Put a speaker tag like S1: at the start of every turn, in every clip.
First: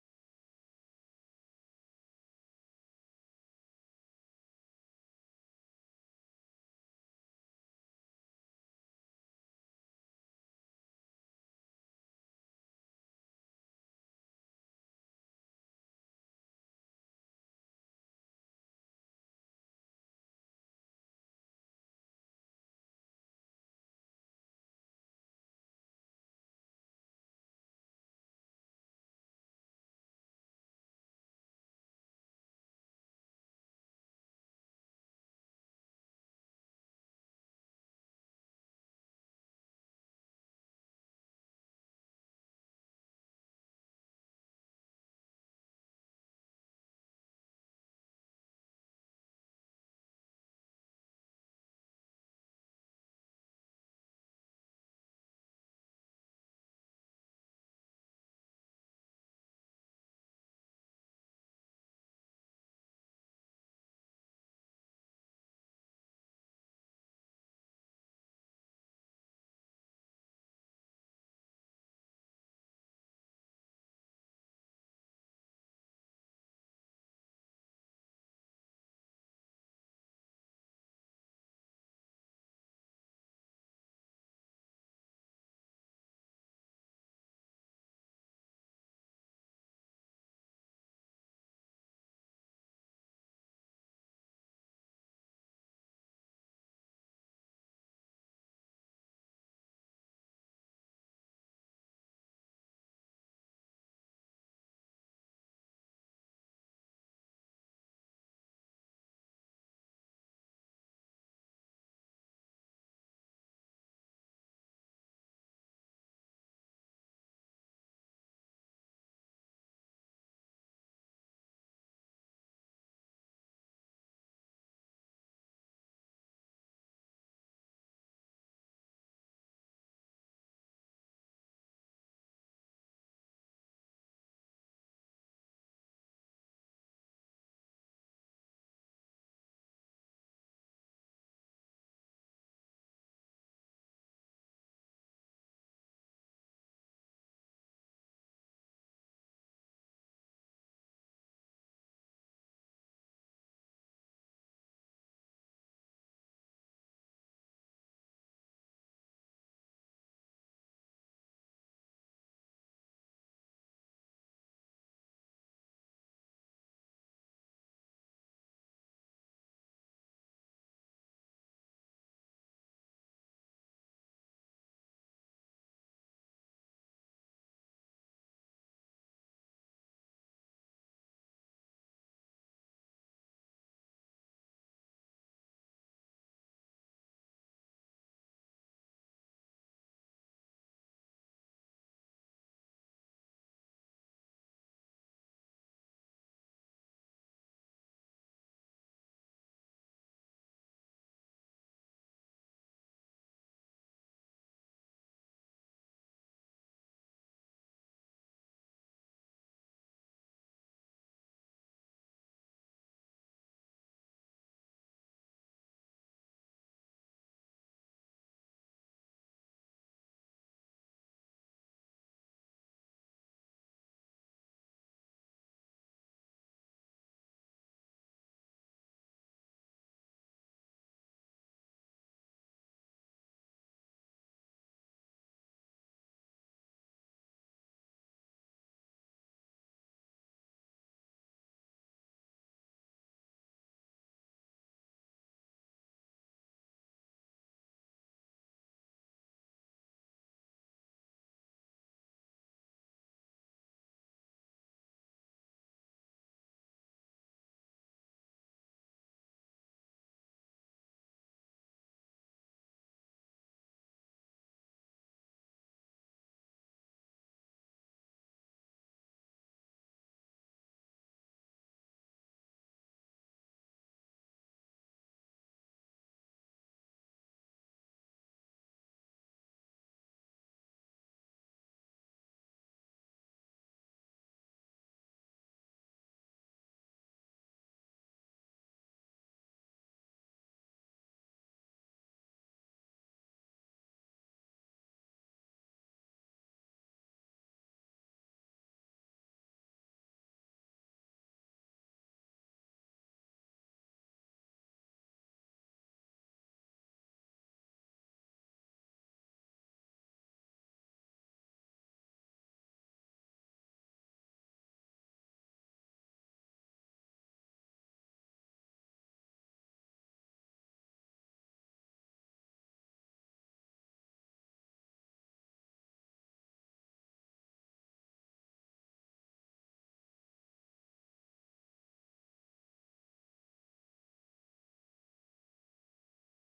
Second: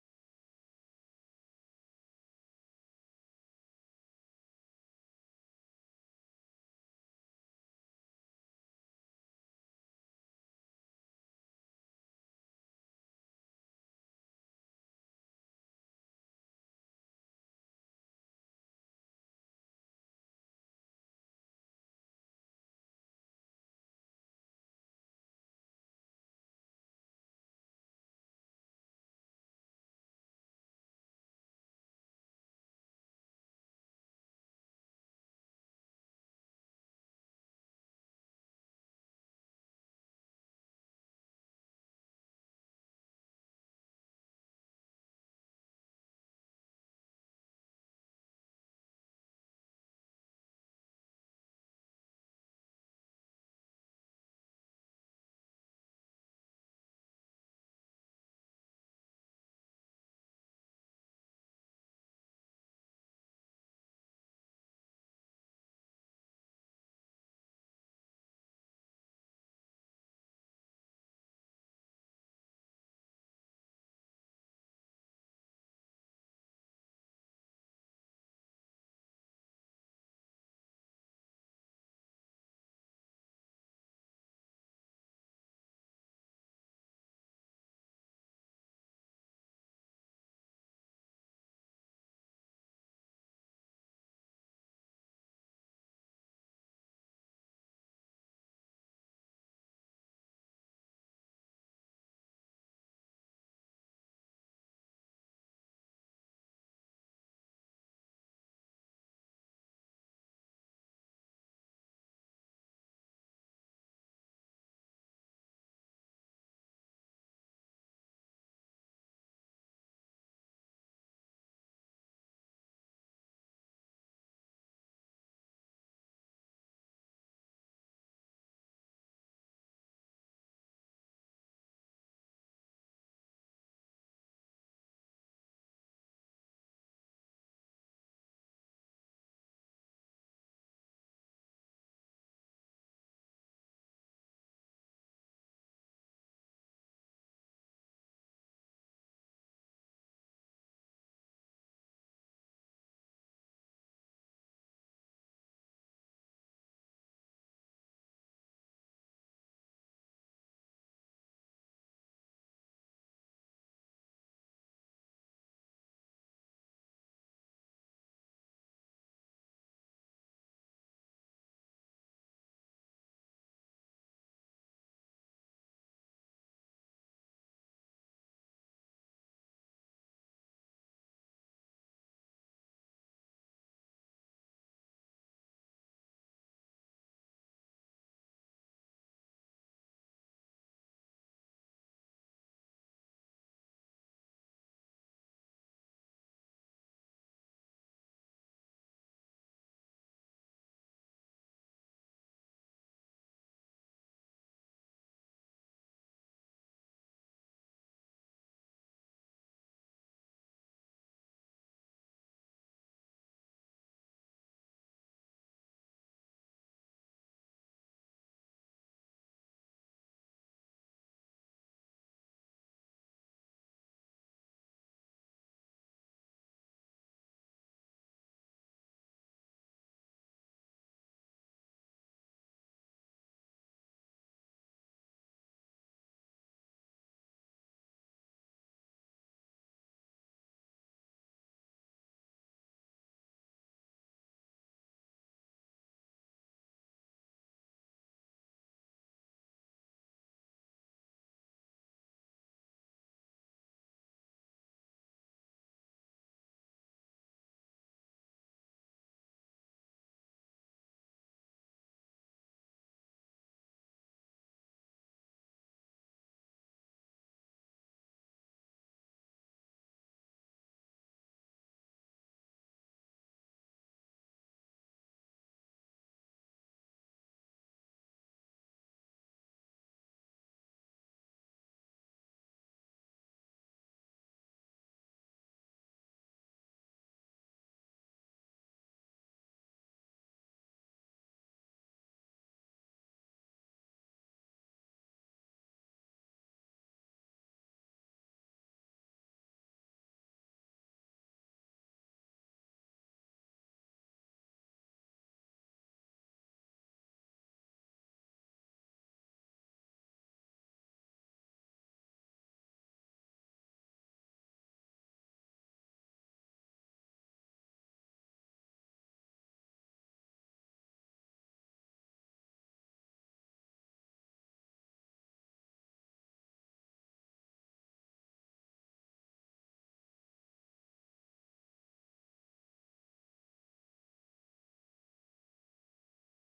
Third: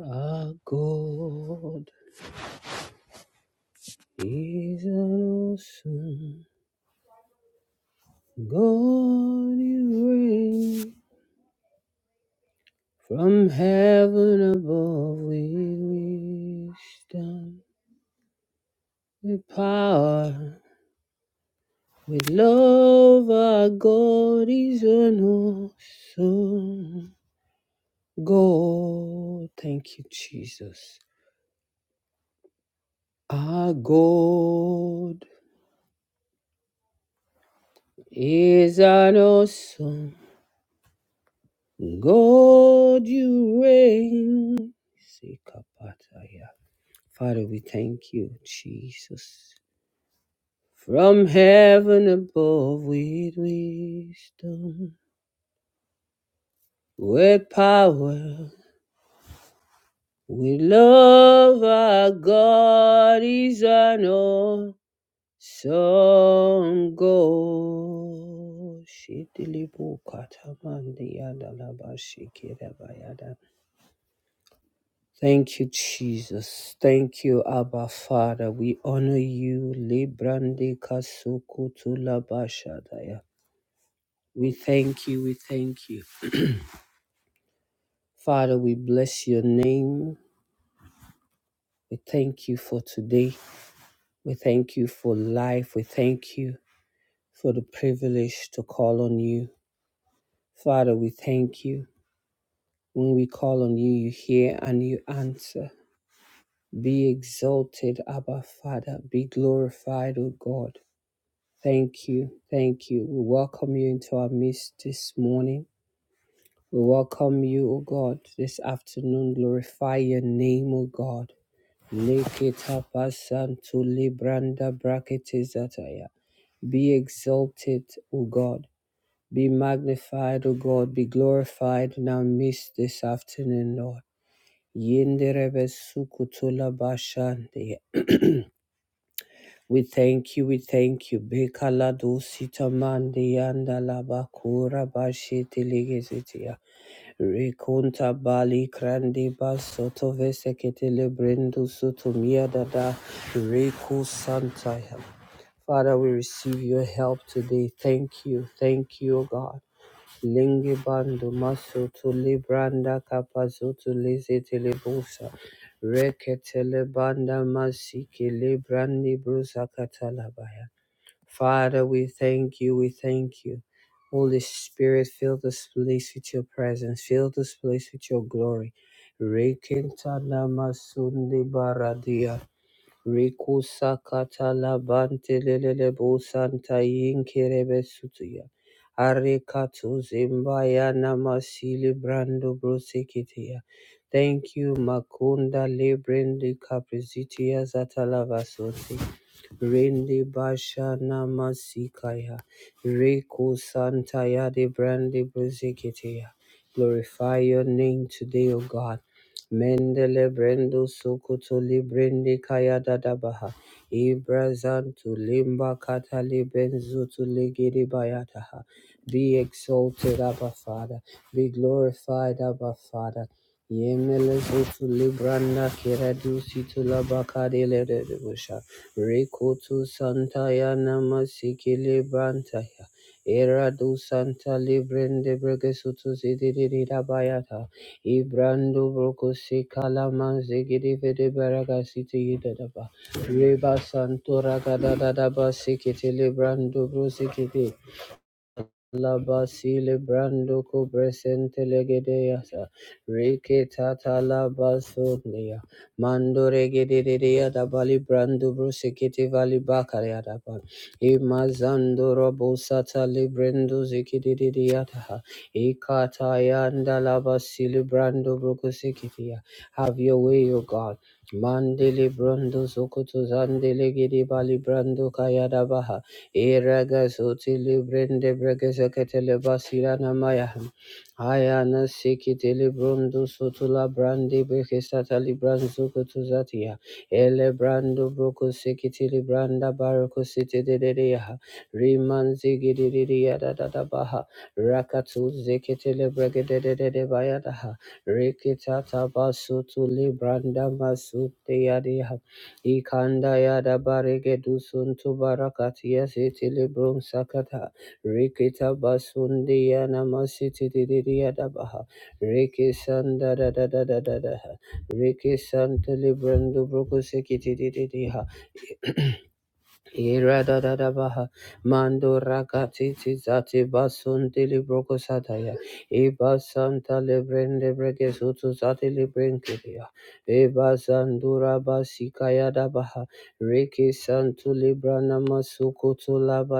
S1: Our God is an awesome God. You reign from heaven above with wisdom, with power, with love. Our God is an awesome God. Thank you, Jesus. Our God is an awesome God, you reign. Sikapataya. Father, we thank you, Jesus. From heaven above, with wisdom, with power, with love, our God is an awesome God. Shidilibu katamandi yadalaba Thank you, Jesus. Thank you, Abba Father. We honor you. Librande kasukutu labashadaya. We thank you. We thank you. Father, we bless your name. We thank you for today. We thank you for life. We thank you for the privilege to call on you. Father, we thank you. When we call on you, you hear and you answer. Be exalted, Abba Father. Be glorified, O God. Thank you. Thank you. We welcome you into our midst this morning. We welcome you, O God, this afternoon. Glorify your name, O God. Leketapasantu libranda braketizataya. Be exalted, O God. Be magnified, O God. Be glorified in our midst this afternoon, Lord. Yenderebe sukutola We thank you, we thank you. Bekala do sitamandi andala bakura bashi tiligizitia. Rekunta bali krandi basoto veseketele brendu sutumia dada. Reku santa. Father, we receive your help today. Thank you, thank you, O God. Lingibando masutu libranda kapazutu liziti libusa. Reketele banda masiki librandi brusa katalabaya. Father, we thank you, we thank you. Holy Spirit, fill this place with your presence, fill this place with your glory. Rekintana masundi baradia. Riku sakata labante lelele busanta yinkerebe sutuya. Arikatu zimbaya namasili brando brusikitiya. Thank you, Makunda Librindi Capricitia Zatalava Rende Basha Namasikaya. Reko Santaya de Brande Boziketea. Glorify your name today, O God. Mendele Brendo Sokoto Librende Kaya Dadabaha. Ibrazantu Limba Katali Benzutu Ligidi Bayataha. Be exalted, Abba Father. Be glorified, Abba Father. Yemelezutu libranda kiradusitu labakadelerebusha. Rikutu santaya namasiki librantaya. Eradu santa librende bregesutu zidiridabayata. Ibrandu brukusi kalaman zigirivide baragasiti yidadaba. Riba santura gadadadaba sikiti librandu brusikiti. Laba celebrando co presente legedeasa. Reke tata laba sondia. Mando regedea da bali brando brusikiti vali bakaria da ba. Imazando robo sata librendo zikididiata. Ikata yanda laba celebrando brukusikitia. Have your way, O God. Mandele brando zokoto zandele gede bali brando kaya da baha. Iragazuti librende bregeseketele basirana maya. Ayana sikiti librundu sutula brandi bekesata libranzu kutuzatia. Ele brando bruku sikiti libranda baruku siti didiya. Rimanzi gididiya da da da baha. Rakatu zikiti libregedede bayadaha. Rikitata basutu libranda masuti yadiha. Ikanda ya da barege dusun tu barakati ya siti librum sakata. Rikita basundi ya namasiti didiri ya da baha. Riki sanda da da da da da da ha. Riki santa librum du bruku sikiti didiri ha. Iradadabaha Mando Rakatiti Zati Basun Dili Brokosataya Iba Santa Lebrende breke sutu Zati Librenkidia Iba Sandura Basikaya Dabaha Riki Santu Librana Masukutu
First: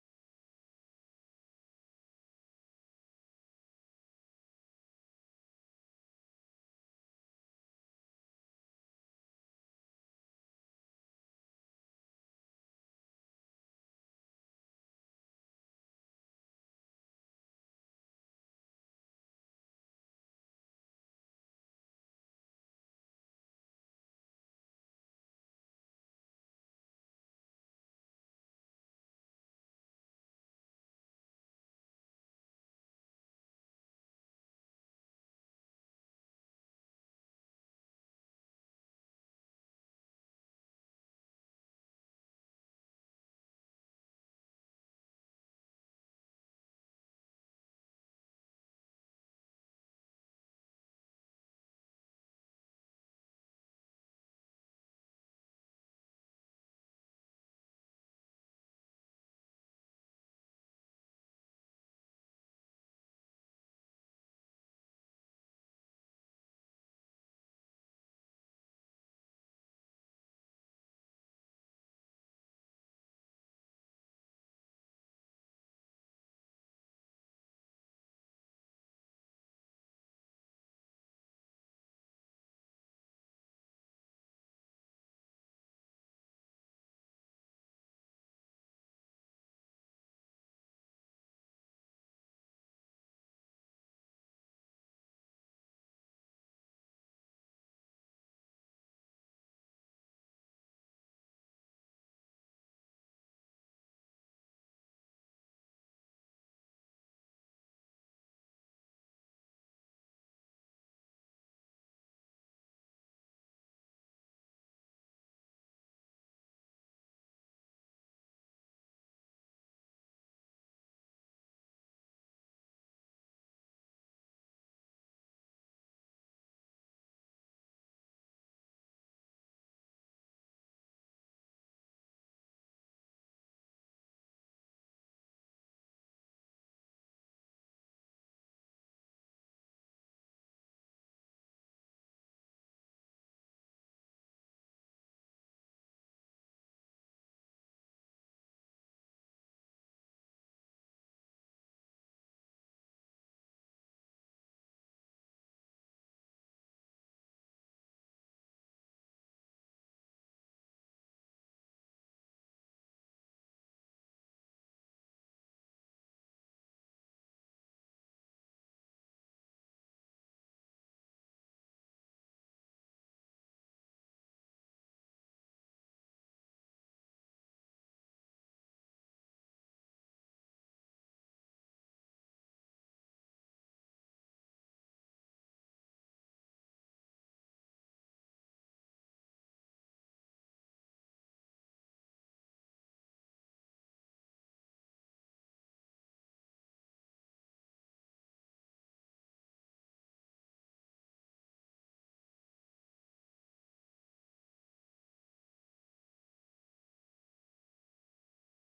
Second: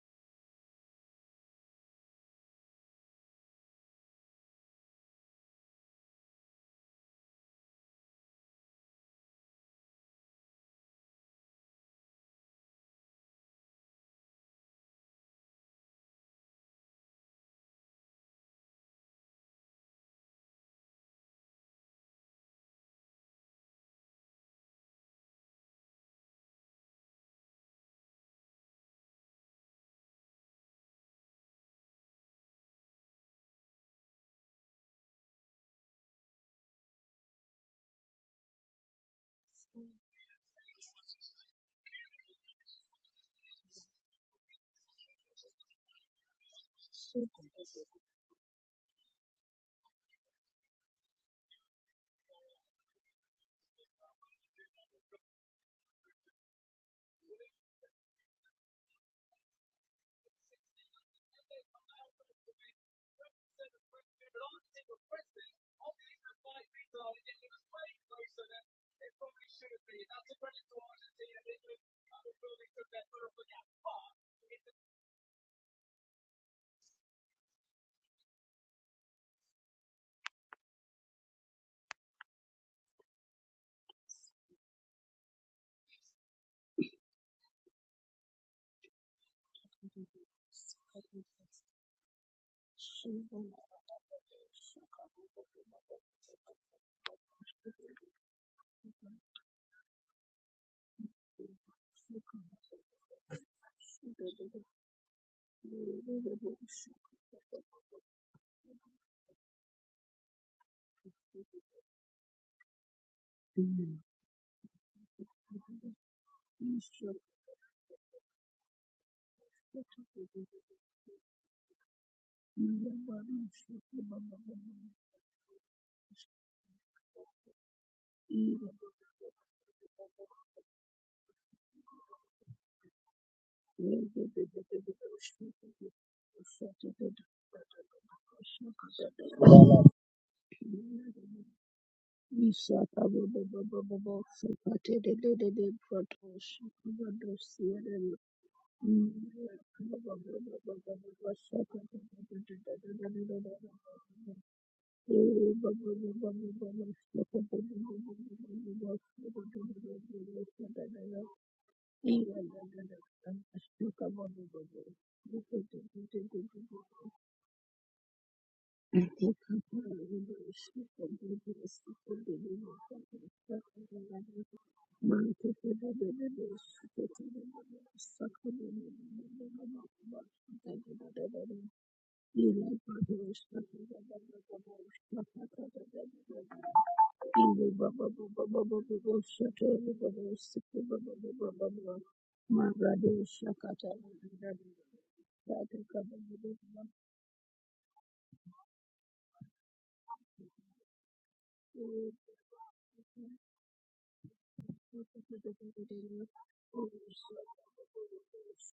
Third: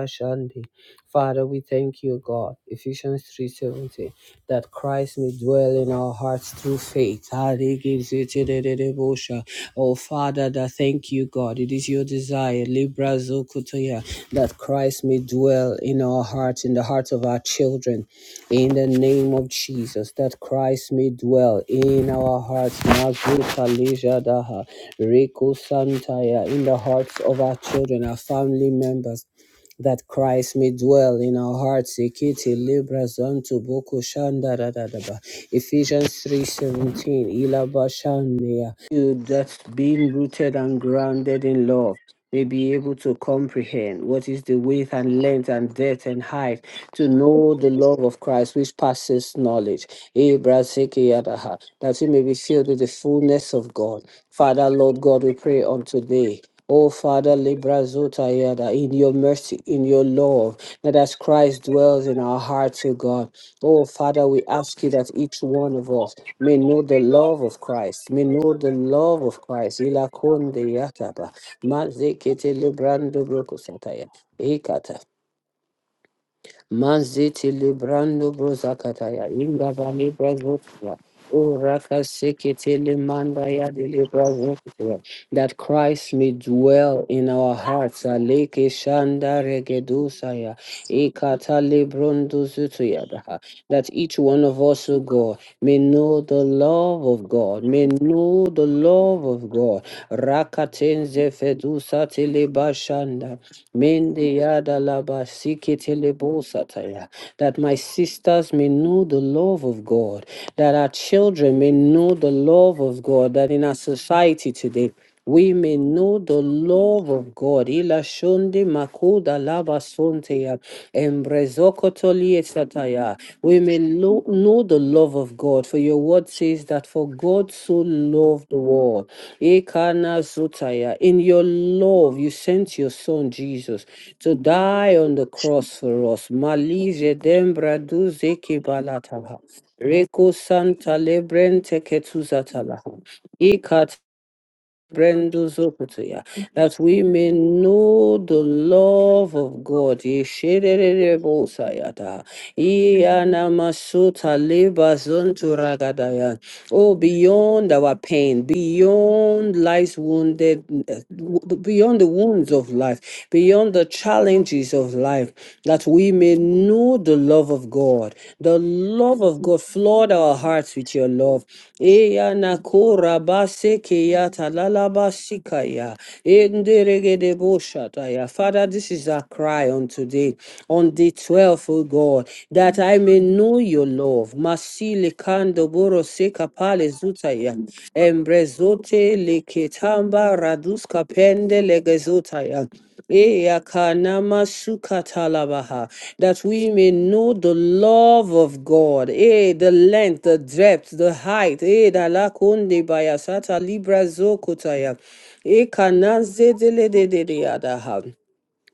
S1: shandi. Father, we thank you, God. Ephesians 3:17 that Christ may dwell in our hearts through faith. Ah, they gives it to the- the- the devotion. Oh, Father, that thank you, God. It is your desire, Libra Zokotoya, that Christ may dwell in our hearts, in the hearts of our children, in the name of Jesus, that Christ may dwell in our hearts, Mazuka Leja Daha, Reko Santaya, in the hearts of our children, our family members that Christ may dwell in our hearts. Ekete libra zanto boko shanda da da da ba. Ephesians three seventeen. Ilaba shandaya. You that being rooted and grounded in love may be able to comprehend what is the width and length and depth and height to know the love of Christ which passes knowledge. Eh, brasiki yadaha, That we may be filled with the fullness of God. Father, Lord God, we pray on today. Oh Father, Libra Zota Yada, in your mercy, in your love, that as Christ dwells in our hearts, O God. Oh Father, we ask you that each one of us may know the love of Christ, may know the love of Christ. Ila konde yataba. Mazekete librando broko Ekata. Mazete librando brozakataya. Inga vali brazotia. O raka sekete limanda ya That Christ may dwell in our hearts. Aleke shanda regedusaya. Ekata librondo zutuya That each one of us, O God, May know the love of God. May know the love of God. Rakatenze fedusa telebashanda. Mende yada laba sike telebosataya. That my sisters may know the love of God. That our children may know the love of God. That in our society today we may know the love of God. Ila shonde makoda lava sonteya, embrezokotoli esataya. We may lo- know the love of God, for your word says that for God so
S2: Thank
S1: loved the world. Ekana zotaya. In your love, you sent your son Jesus to die on the cross for us. Malize dembra duze kibalataha. Reko santa lebrente ketuzatalaha. Brendo Zokotoya, that we may know the love of God. Yesherererebo Sayata. Iyana masuta leba zontu ragadaya. Oh, beyond our pain, beyond life's wounded,
S2: you.
S1: beyond the
S2: Thank
S1: wounds of life, beyond the challenges of life, that we may know the love of God. The love of God, flood our hearts with your love. Iyana korabase keyata lalabasikaya. Enderegedebo shataya. Father, this is our cry on today day, on the 12th, O God, that I may know your love. Masile kando boro seka
S2: you.
S1: pale zutaya. Embrezote leketamba raduska pende legezotaya. Eya kanama sukatalabaha, That we may know the love of God, eh, the length, the depth, the height, eh, da
S2: Shakata
S1: la kunde bayasata libra zokotaya, eh, kananze dele de de de adaha.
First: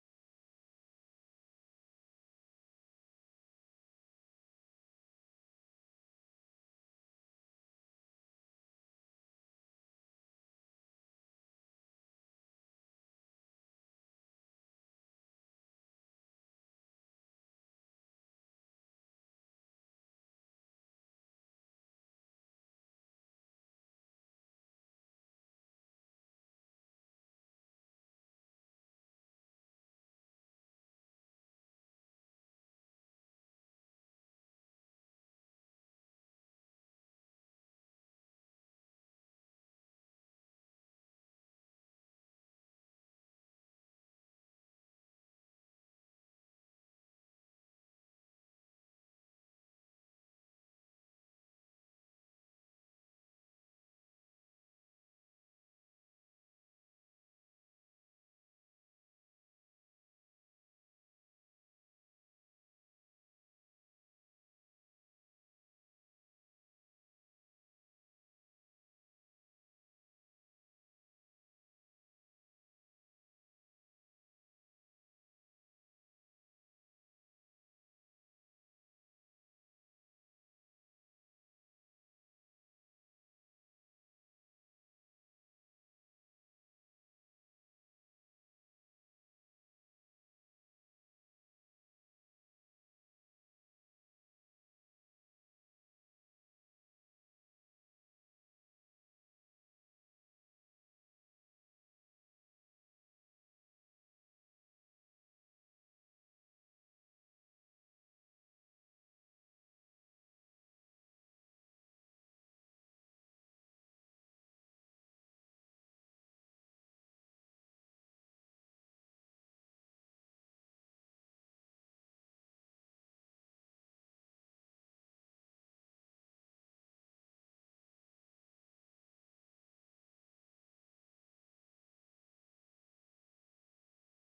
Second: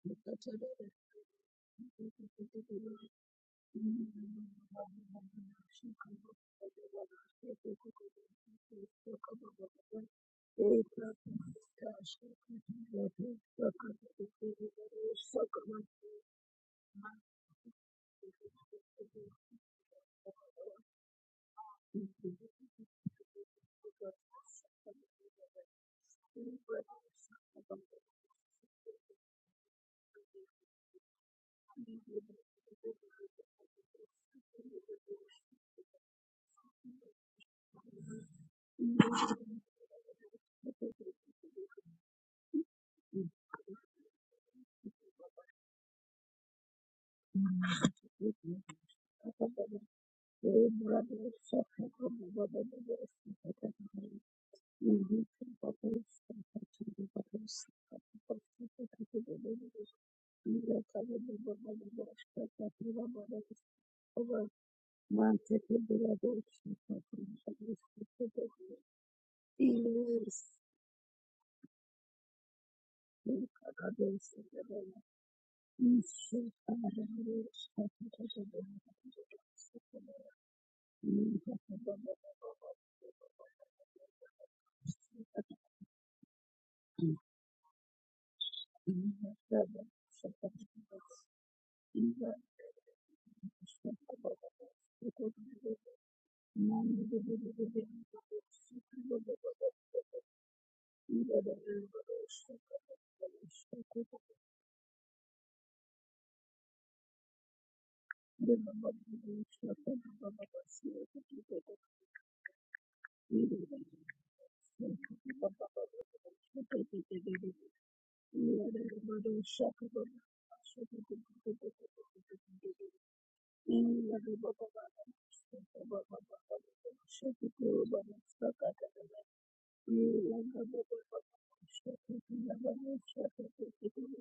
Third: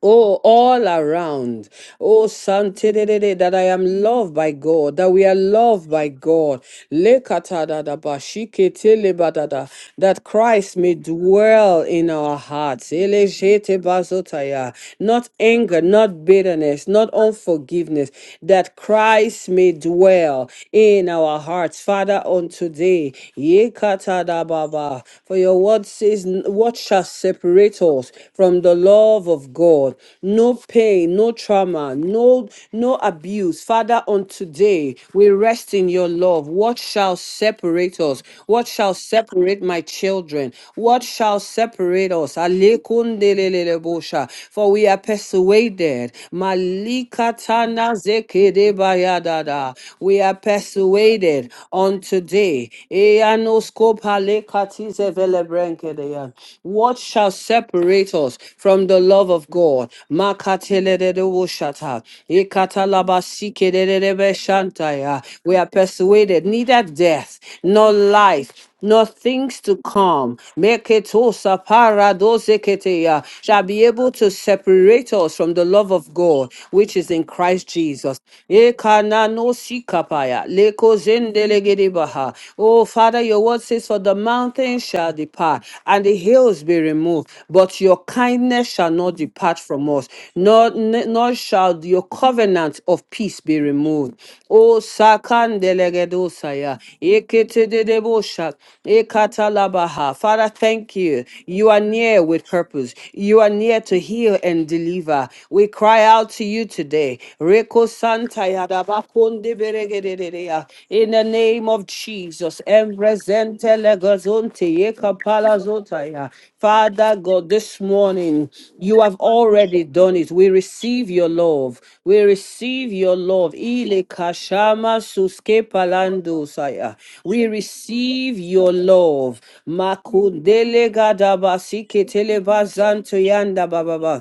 S1: Oh, all around. Oh, Sante that I
S2: Thank you.
S1: am loved by God, that we are loved by God. Lekatadadaba, shiketelebadada, That Christ may dwell in our hearts. Elejetebazotaya. Not anger, not bitterness, not unforgiveness. That Christ may dwell in our hearts. Father, on today. yekatadababa, For your word says, "What shall separate us from the love of God. No pain, no trauma, no no abuse. Father, on today we rest in your love. What shall separate us? What shall separate my children? What shall separate us? Alekundelelebosha. For we are persuaded. Malikatana zekedebayadada.
S2: Thank
S1: We are persuaded on today. Eyano Skopale katize vele brenkedeya. What shall separate us from the love of God? Makatele de Makateledede woshata. Ikatalabasikedelebe
S2: you.
S1: shantaya. We are
S2: Thank
S1: persuaded neither death nor life nor things to come. Meketosa paradoseketeya, Shall be able to separate us from the love of God, which is in Christ Jesus. Ekananosikapaya, lekozendelegedebaha. Oh, Father, your word says, For the mountains shall depart, and the hills be removed, but your kindness shall not depart from us, Nor nor, n- nor shall your covenant of peace be removed. O Sakandelegedosaya, Eketedebosha, Ekatalabaha. Father, thank you. You are near with purpose. You are near to
S2: you.
S1: heal and deliver. We cry out to you today. Reko Santaya
S2: Thank
S1: Dabakondeberegededea. In the name of Jesus. Jesus. Embrezente legozonte yeka palazotaya. Father God, this morning you have already done it. We receive your love. We receive your love. Ile kashama suske palando saya. We receive your love. Makundele gadabasi ketele bazanto yanda bababa.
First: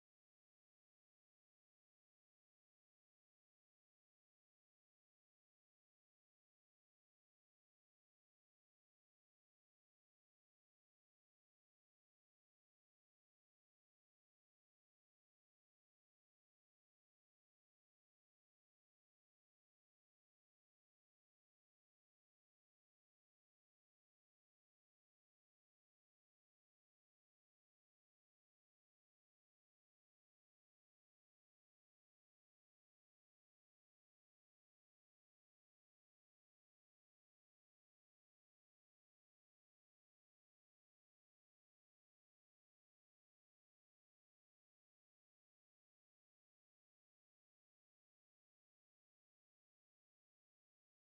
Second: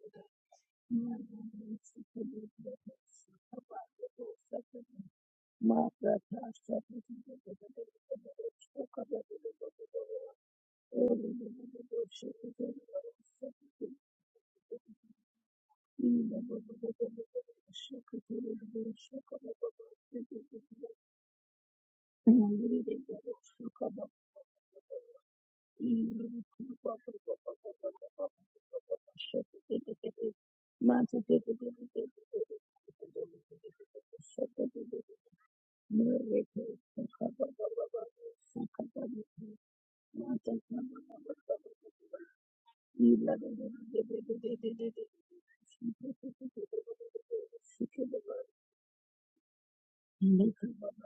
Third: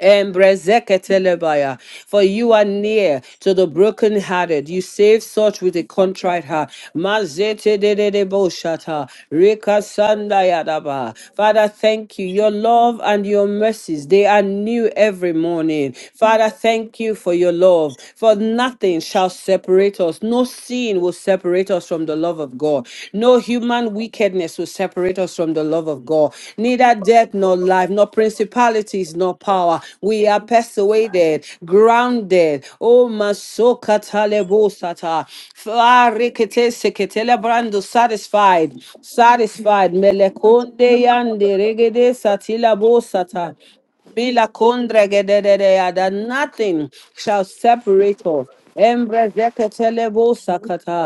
S1: Embrezeketelebaya. For you are near to the brokenhearted. You
S2: you.
S1: save such with a
S2: Thank
S1: contrite heart. Mazetedededeboshata. Rekasandayadaba. Father, thank you. Your love and your mercies, they are new every morning. Father, thank you for your love. For nothing shall separate us. No sin will separate us from the love of God. No human wickedness will separate us from the love of God. Neither death nor life, nor principalities, nor power. We are persuaded, grounded. Oh, masoka
S2: you.
S1: talebosata.
S2: Shaka
S1: Farikete seketele brando satisfied. Satisfied. Melekonde yande regede satila bosata. Bila kundra gedededea, that nothing shall separate us. Embrezekatelebo sakata.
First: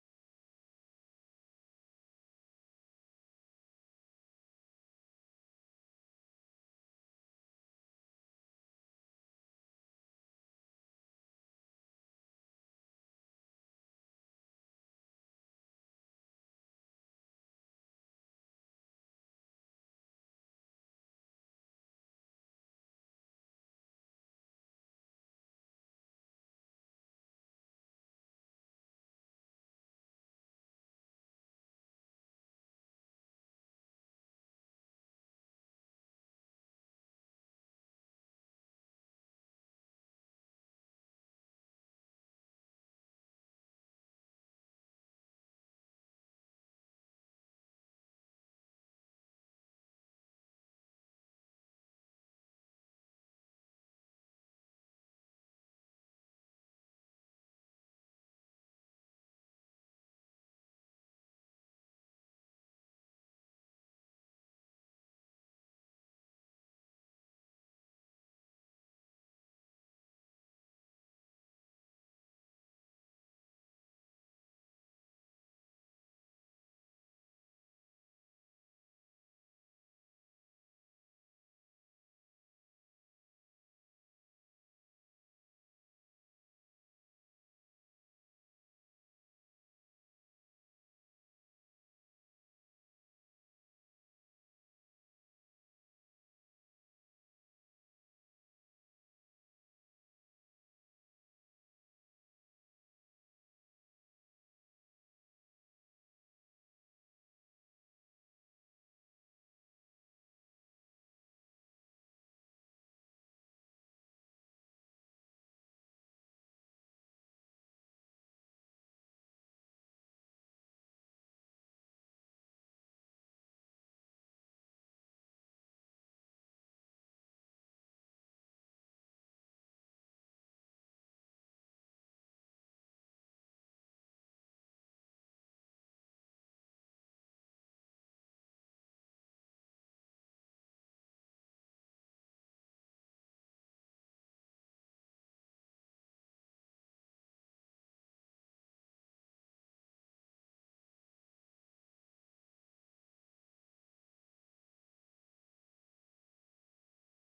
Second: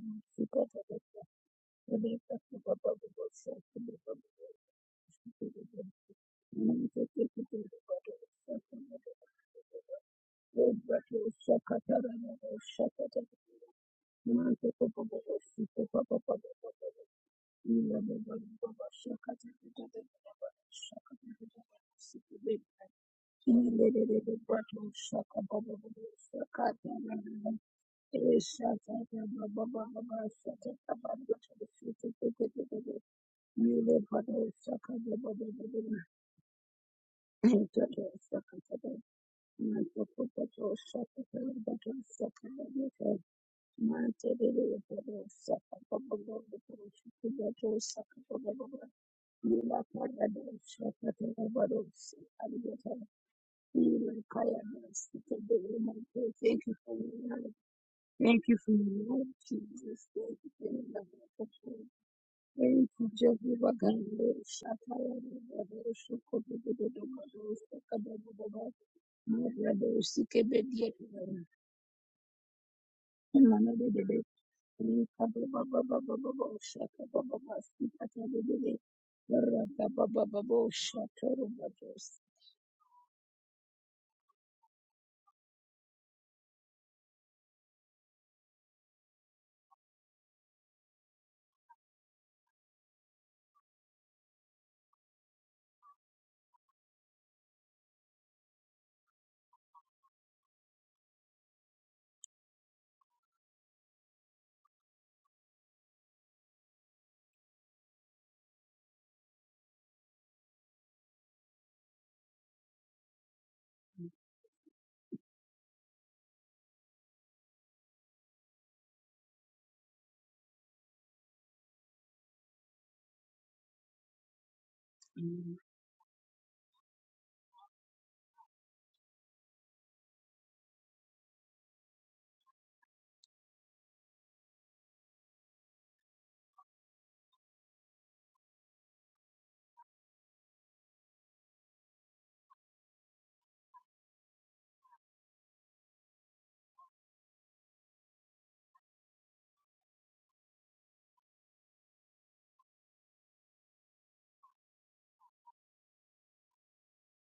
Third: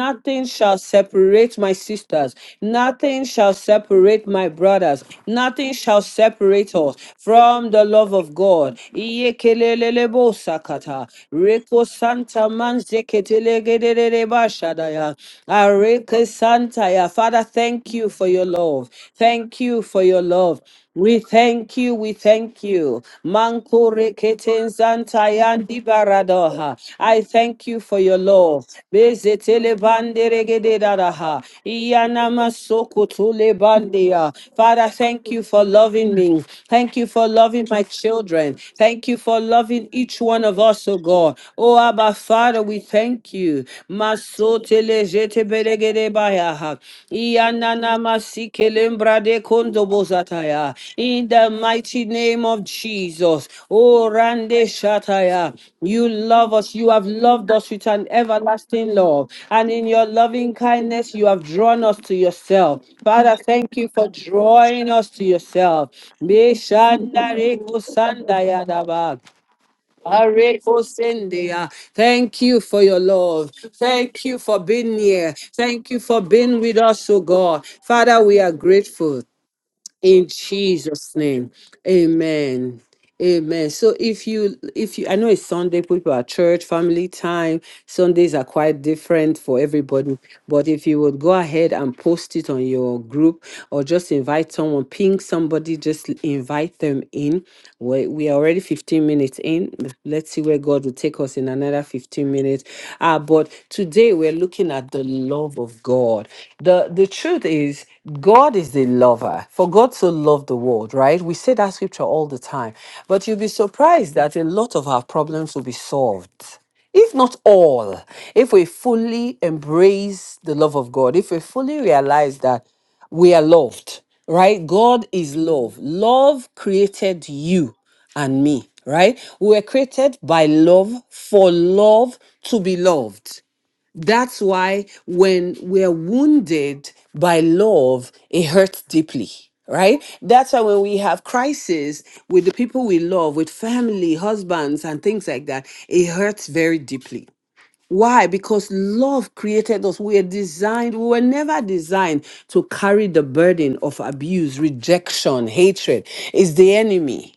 S1: Nothing shall separate my sisters. Nothing shall separate my brothers. Nothing shall separate us from the love of God. Iyekelelelebo sakata. Reko santa manzeketelegedededeba shadaya. Areke santa ya. Father, thank you for your love.
S2: Shaka
S1: Thank you for your love. We thank you, we thank you. Mankore keten zantayan di baradoha. I thank you for your love. Bezetele bande regede dadaha. Iyana masoko tule bandeya. Father, thank you for loving me. Thank you for loving my children. Thank you for loving each one of us, oh God. Oh Abba Father, we thank you.
S2: Mante
S1: Masotele
S2: de
S1: zete belegede baya Iyanana masike
S2: Saka,
S1: lembra de
S2: Yila
S1: kondo
S2: kaya
S1: bozataya.
S2: dosha
S1: In
S2: katera
S1: the mighty
S2: barosi
S1: name of
S2: aliyata.
S1: Jesus. Oh
S2: Yila kaya
S1: Rande
S2: dosi
S1: Shataya.
S2: katera
S1: You
S2: mante.
S1: love
S2: Thank
S1: us.
S2: you
S1: You
S2: for
S1: have
S2: your
S1: loved
S2: love.
S1: us with an
S2: Thank you for your
S1: everlasting
S2: love,
S1: love. And in
S2: Jesus.
S1: your
S2: Thank you
S1: loving
S2: for your
S1: kindness, you have
S2: love.
S1: drawn us to yourself.
S2: Thank you,
S1: Father,
S2: Jehovah
S1: thank you
S2: God.
S1: for drawing us
S2: Shataya,
S1: to
S2: Baba,
S1: yourself.
S2: Shoko,
S1: Be
S2: Baba, Baba,
S1: shandare
S2: Shaka, Baba,
S1: kusandaya
S2: Baba.
S1: daba.
S2: Mara, Baba, Sike, Bedia, Baba.
S1: Arekosendia. Thank you for your love.
S2: Mama, Baba, Baba.
S1: Thank you for being
S2: Rika,
S1: here.
S2: Baba,
S1: Thank you
S2: Baba, Baba,
S1: for
S2: Baba,
S1: being with
S2: Shaka,
S1: us, oh
S2: Baba, Baba,
S1: God.
S2: Sika,
S1: Father,
S2: Baba,
S1: we are
S2: Baba.
S1: grateful
S2: Raka, Baba,
S1: in
S2: Baba,
S1: Jesus'
S2: Shaka,
S1: name.
S2: Baba, Baba.
S1: Amen. Amen. So if you if you I know it's Sunday, people are church, family time. Sundays are quite different for everybody. But if you would go ahead and post it on your group or just invite someone, ping somebody, just invite them in. We we we are already 15 minutes in. Let's see where God will take us in another 15 minutes. Uh, but today we're looking at the love of God. The the truth is God is the lover. For God so loved the world, right? We say that scripture all the time. But you'll be surprised that a lot of our problems will be solved if not all, if we fully embrace the love of God, if we fully realize that we are loved, right? God is
S2: Mm,
S1: love. Love created you and me, right? We were created by love for love to be loved. That's why when we're wounded by love, it hurts deeply, right? That's why when we have crises with the people we love, with family, husbands, and things like that, it hurts very deeply. Why? Because love created us. We are designed, we were never designed to carry the burden of abuse, rejection, hatred. It's the enemy.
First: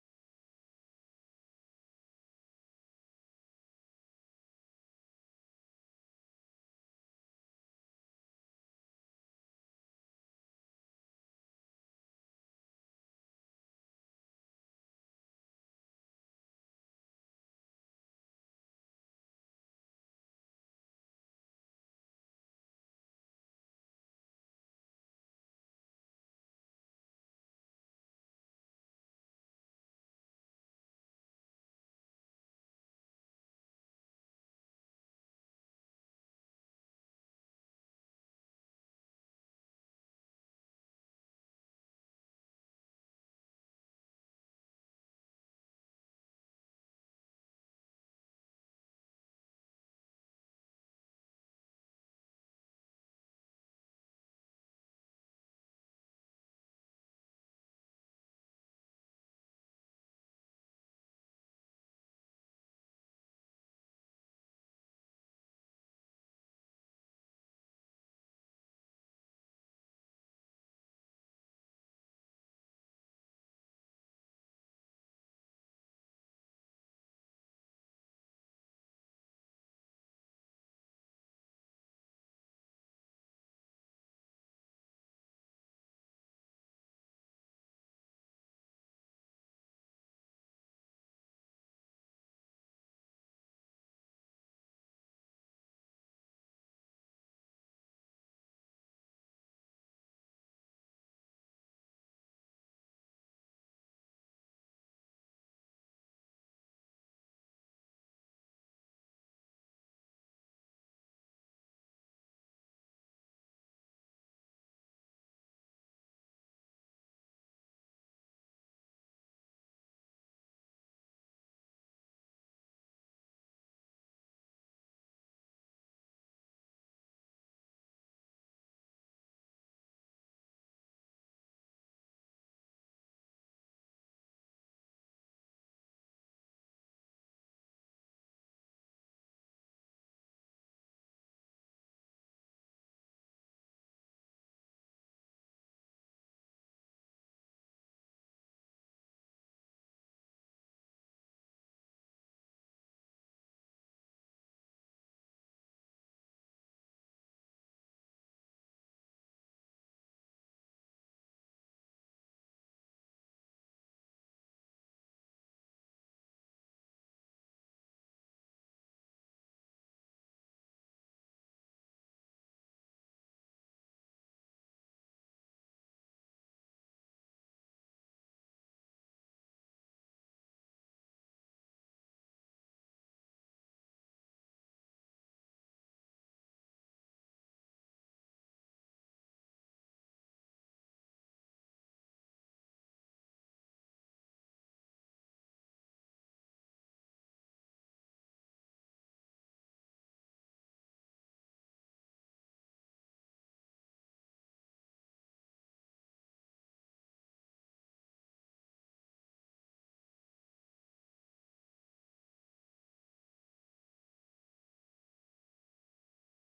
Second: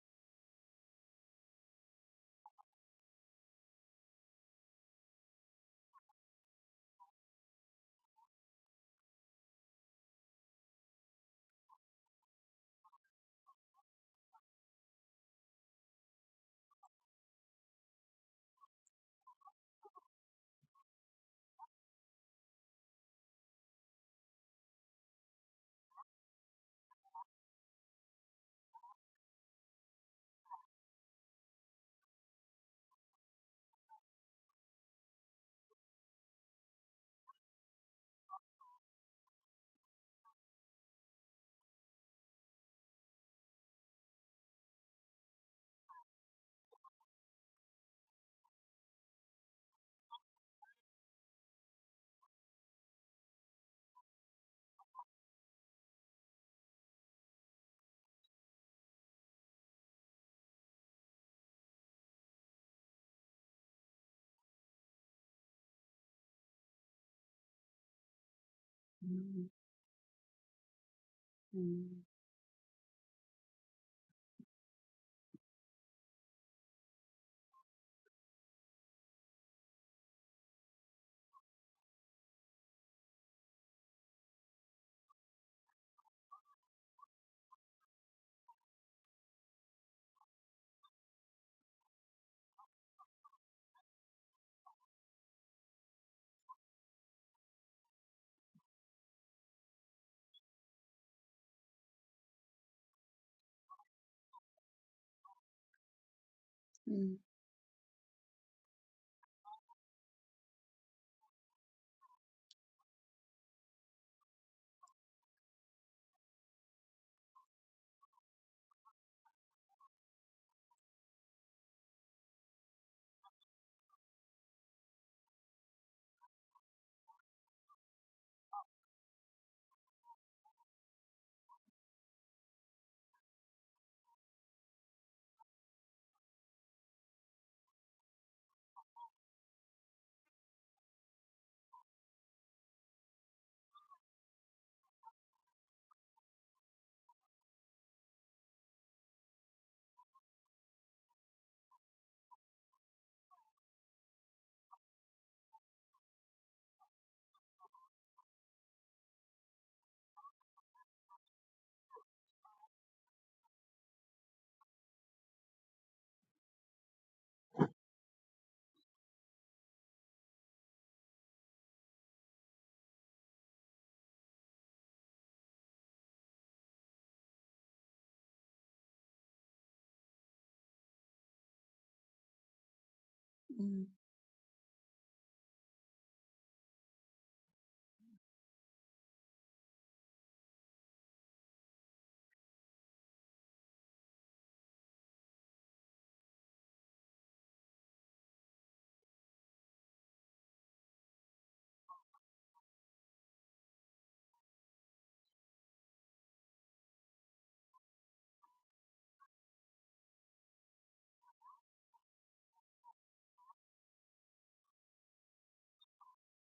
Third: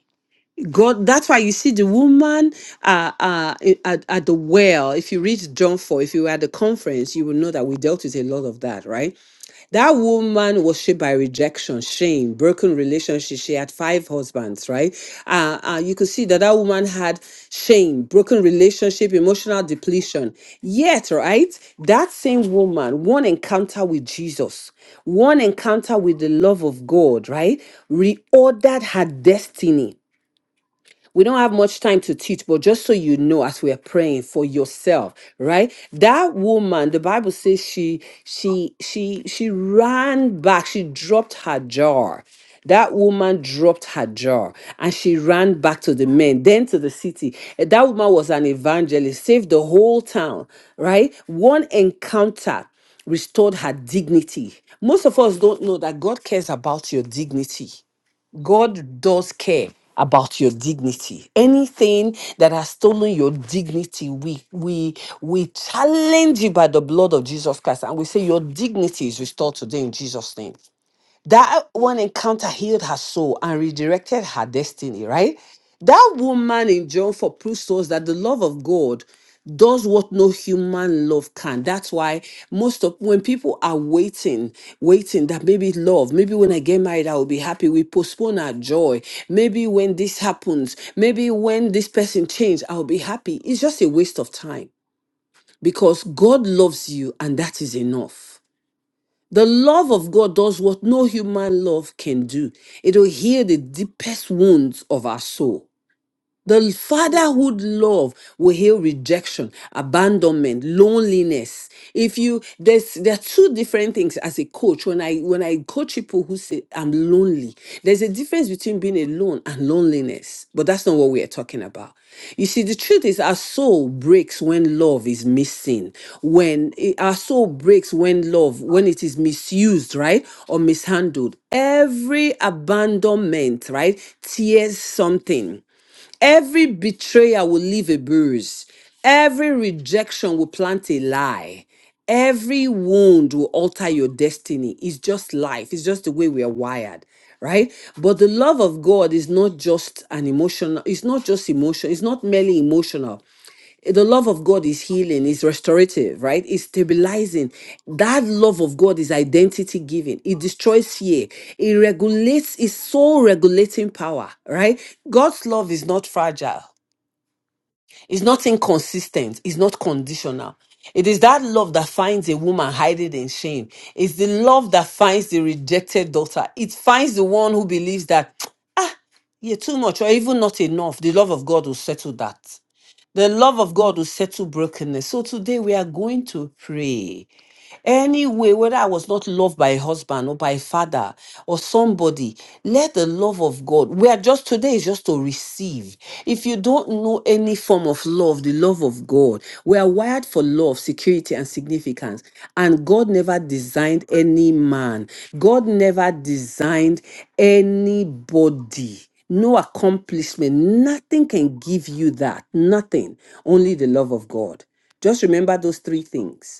S1: God, that's why you see the woman uh, uh, i- at, at the well. If you read John 4, if you were at the conference, you will know that we dealt with a lot of that, right? That woman was shaped by rejection, shame, broken relationship. She had five husbands, right? Uh, uh, you could see that that woman had shame, broken relationship, emotional depletion. Yet, right, that same woman, one encounter with Jesus, one encounter with the love of God, right, reordered her destiny we don't have much time to teach, but just so you know, as we're praying for yourself, right? That woman, the Bible says she she she she ran back, she dropped her jar. That woman dropped her jar and she ran back to the men, then to the city. Eh, That woman was an evangelist, saved the whole town, right? One encounter restored her dignity. Most of us don't know that God cares about your dignity. God does care about your dignity. Anything that has stolen your dignity, we we we challenge you by the blood of Jesus Christ and we say your dignity is restored today in Jesus' name. That one encounter healed her soul and redirected her destiny, right? That woman in John 4 proves to us that the love of God does what no human love can. That's why most of when people are waiting, waiting that maybe love, maybe when I get married, I will be happy. We postpone our joy. Maybe when this happens, maybe when this person changes, I'll be happy. It's just a waste of time because God loves you and that is enough. The love of God does what no human love can do. It will heal the deepest wounds of our soul. The
S2: mm,
S1: fatherhood love will heal rejection, abandonment, loneliness. If you there's there are two different things as a coach. When I when I coach people who say I'm lonely, there's a difference between being alone and loneliness. But that's not what we are talking about. You see, the truth is our soul breaks when love is missing. When it- our soul breaks when love, when it is misused, right? Or mishandled. Every abandonment, right, tears something Every betrayer will leave a bruise. Every rejection will plant a lie. Every wound will alter your destiny. It's just life. It's just the way we are wired, right? But the love of God is not just an emotional, it's not just emotion, it's not merely emotional the love of God is healing, is restorative, right? It's stabilizing. That love of God is identity giving. It destroys fear. It regulates, it's soul regulating power, right? God's love is not fragile, it's not inconsistent, it's not conditional. It is that love that finds a woman hiding in shame. It's the love that finds the rejected daughter. It finds the one who believes that, yeah, too much or even not enough. The love of God will settle that. The love of
S2: mm,
S1: God will settle brokenness. So today we are going to pray. Anyway, whether I was not loved by a husband or by a father or somebody, let the love of God, we are just today is just to receive. If you don't know any form of love, the love of God, we are wired for love, security, and significance. And God never designed any man, God never designed anybody. No accomplishment, nothing can give you that, nothing, only the love of God. Just remember those three things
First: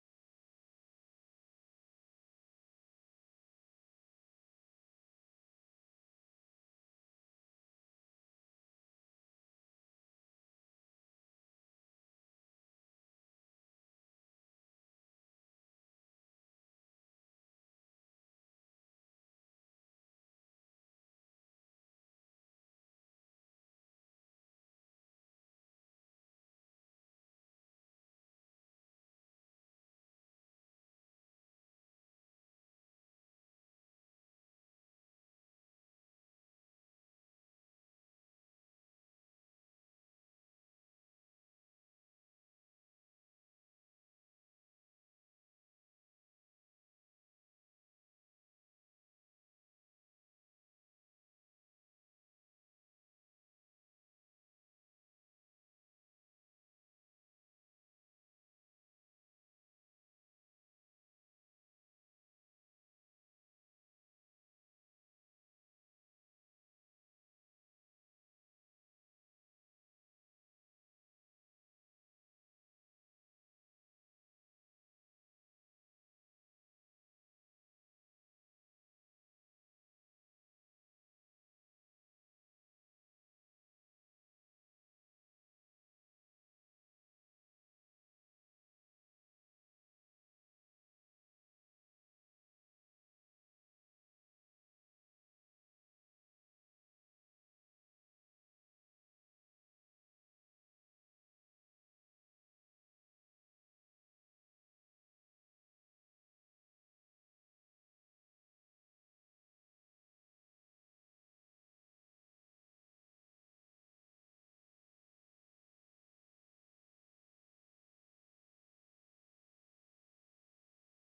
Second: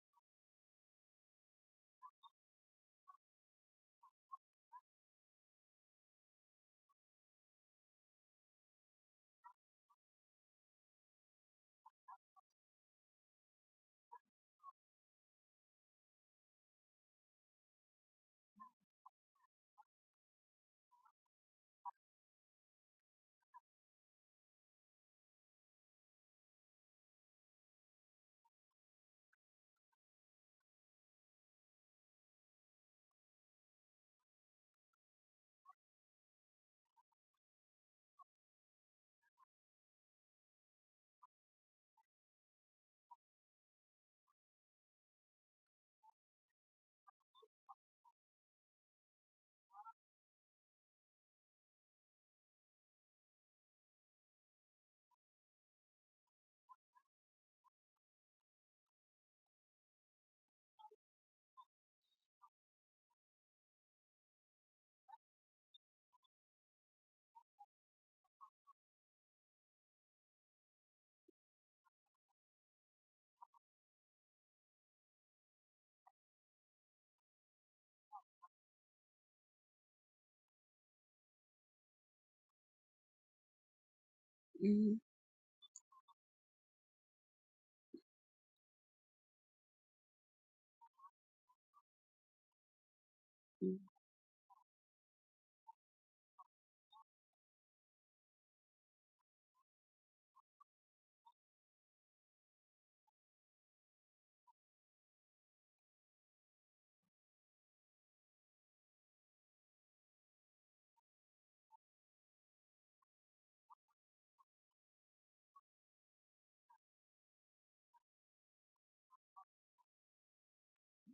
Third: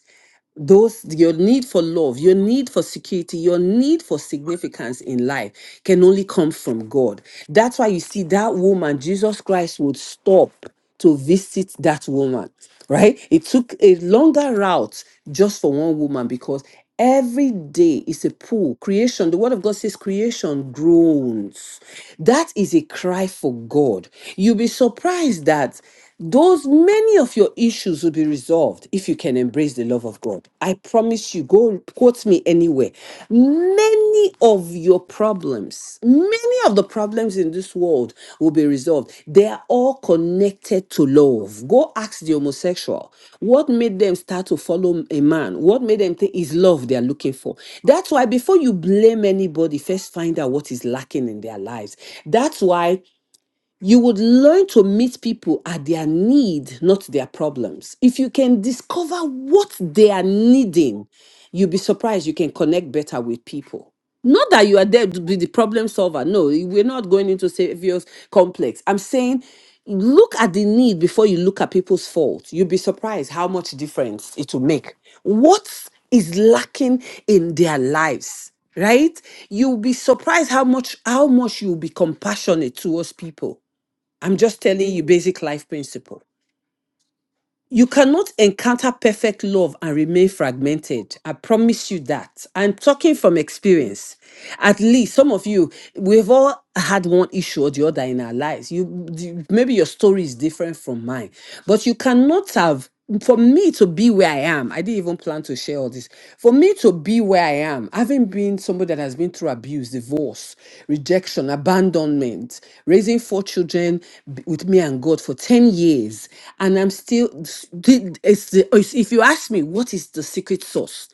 S1: those your need for love your need for security your need for significance in life can only come from god that's why you see that woman jesus christ would stop to visit that woman right it took a longer route just for one woman because every day is a pool creation the word of god says creation groans that is a cry for god you'll be surprised that those many of your issues will be resolved if you can embrace the love of God. I promise you, go quote me anywhere. Many of your problems, many of the problems in this world will be resolved. They are all connected to love. Go ask the homosexual what made them start to follow a man, what made them think is love they are looking for. That's why before you blame anybody, first find out what is lacking in their lives. That's why you would learn to meet people at their need, not their problems. If you can discover what they are needing, you'll be surprised you can connect better with people. Not that you are there to be the problem solver. No, we're not going into savior's complex. I'm saying look at the need before you look at people's fault. You'll be surprised how much difference it will make. What is lacking in their lives? right you'll be surprised how much how much you'll be compassionate towards people I'm just telling
S2: mm,
S1: you basic life principle. You cannot encounter perfect love and remain fragmented. I promise you that. I'm talking from
S2: mm.
S1: experience. At least some of you, we've all had one issue or the other in our lives. You you- maybe your story is different from mine, but you cannot have for me to be where I am, I didn't even plan to share all this. For me to be where I am, having been somebody that has been through abuse, divorce, rejection, abandonment, raising four children b- with me and God for 10 years, and I'm still, s- the- it's the, it's- if you ask me, what is the secret sauce?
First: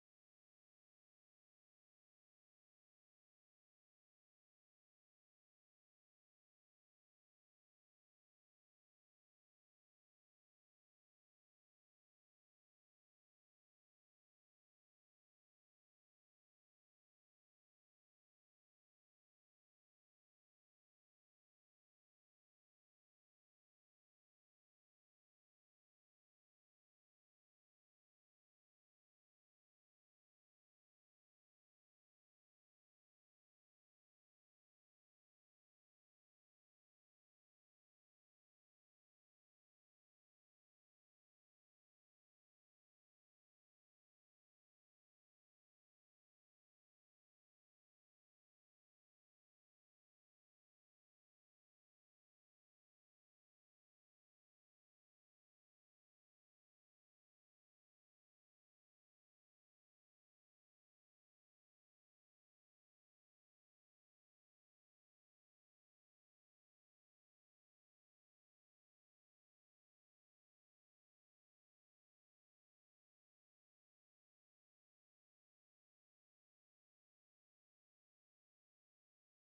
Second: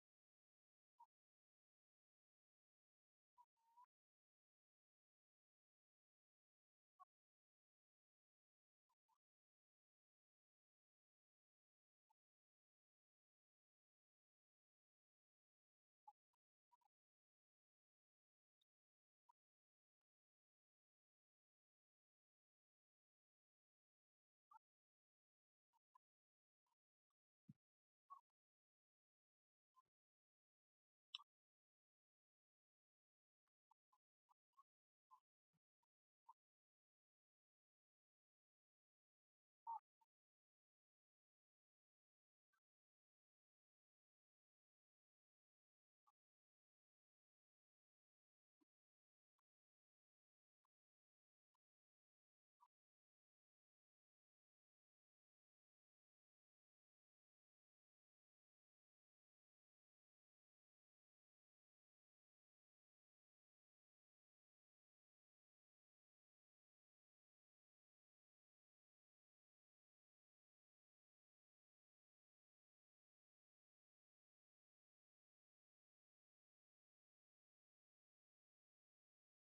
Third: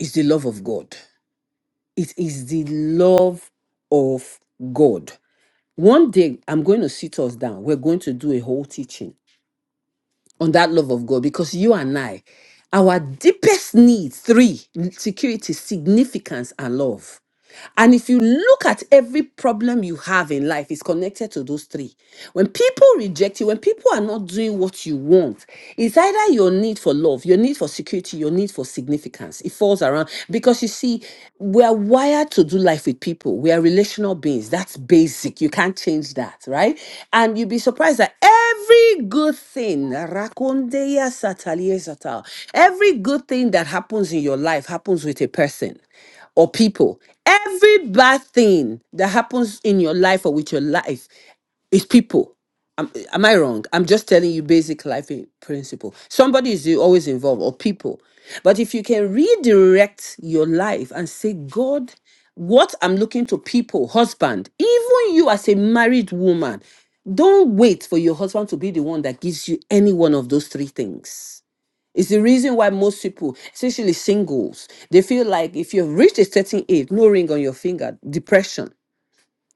S1: It's the love of God. It is the love of God. One day, I'm going to sit us down. We're going to do a whole teaching on that love of God because you and I, our deepest needs, three security, significance, and love. And if you look at every problem you have in life, it's connected to those three. When people reject you, when people are not doing what you want, it's either your need for love, your need for security, your need for significance. It falls around because you see, we are wired to do life with people. We are relational beings. That's basic. You can't change that, right? And you'd be surprised that every good thing, rakondeya sataliye sata, every good thing that happens in your life happens with a person or people. Every bad thing that happens in your life or with your life is people. Am, am I wrong? I'm just telling you basic life in- principle. Somebody is always involved or people. But if you can redirect your life and say, God, what I'm looking to people, husband, even you as a married woman, don't wait for your husband to be the one that gives you any one of those three things it's the reason why most people, especially singles, they feel like if you've reached a certain age, no ring on your finger, depression.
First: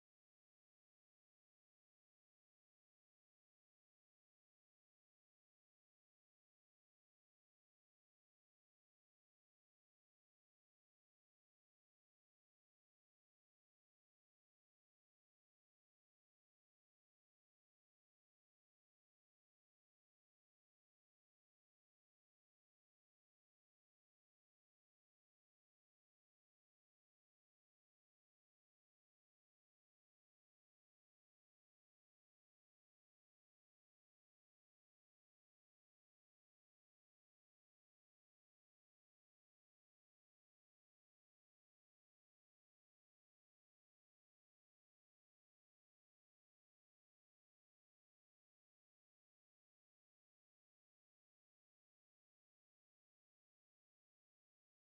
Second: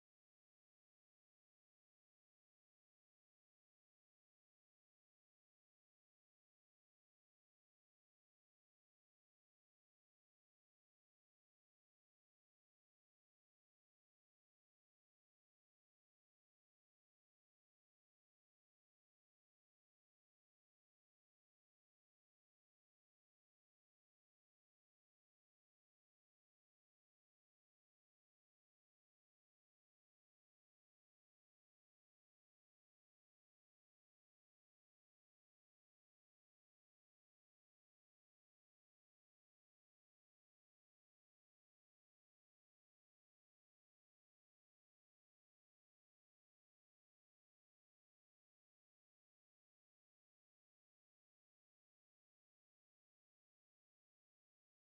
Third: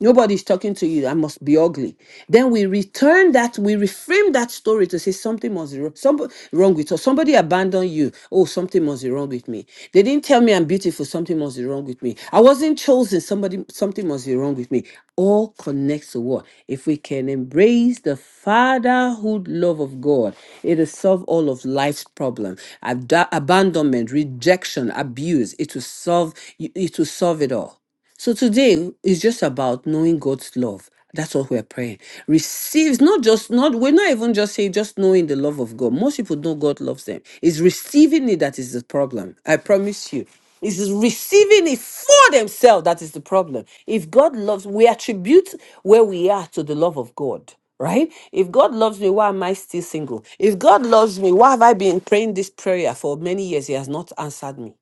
S1: Nobody's talking to you. I must be ugly. Then we return that, we reframe that story to say something must be wrong, some, wrong with us. Somebody abandoned you. Oh, something must be wrong with me. They didn't tell me I'm beautiful. Something must be wrong with me. I wasn't chosen. Somebody, something must be wrong with me. All connects to what? If we can embrace the fatherhood love of God, it'll solve all of life's problem. Ab- abandonment, rejection, abuse. It will solve. It will solve it all. So today is just about knowing God's love. That's what we're praying. Receives not just not we're not even just saying just knowing the love of God. Most people know God loves them. It's receiving it that is the problem. I promise you. It's receiving it for themselves that is the problem. If God loves, we attribute where we are to the love of God right? If God loves me, why am I still single? If God loves me, why have I been praying this prayer for many years? He has not answered me.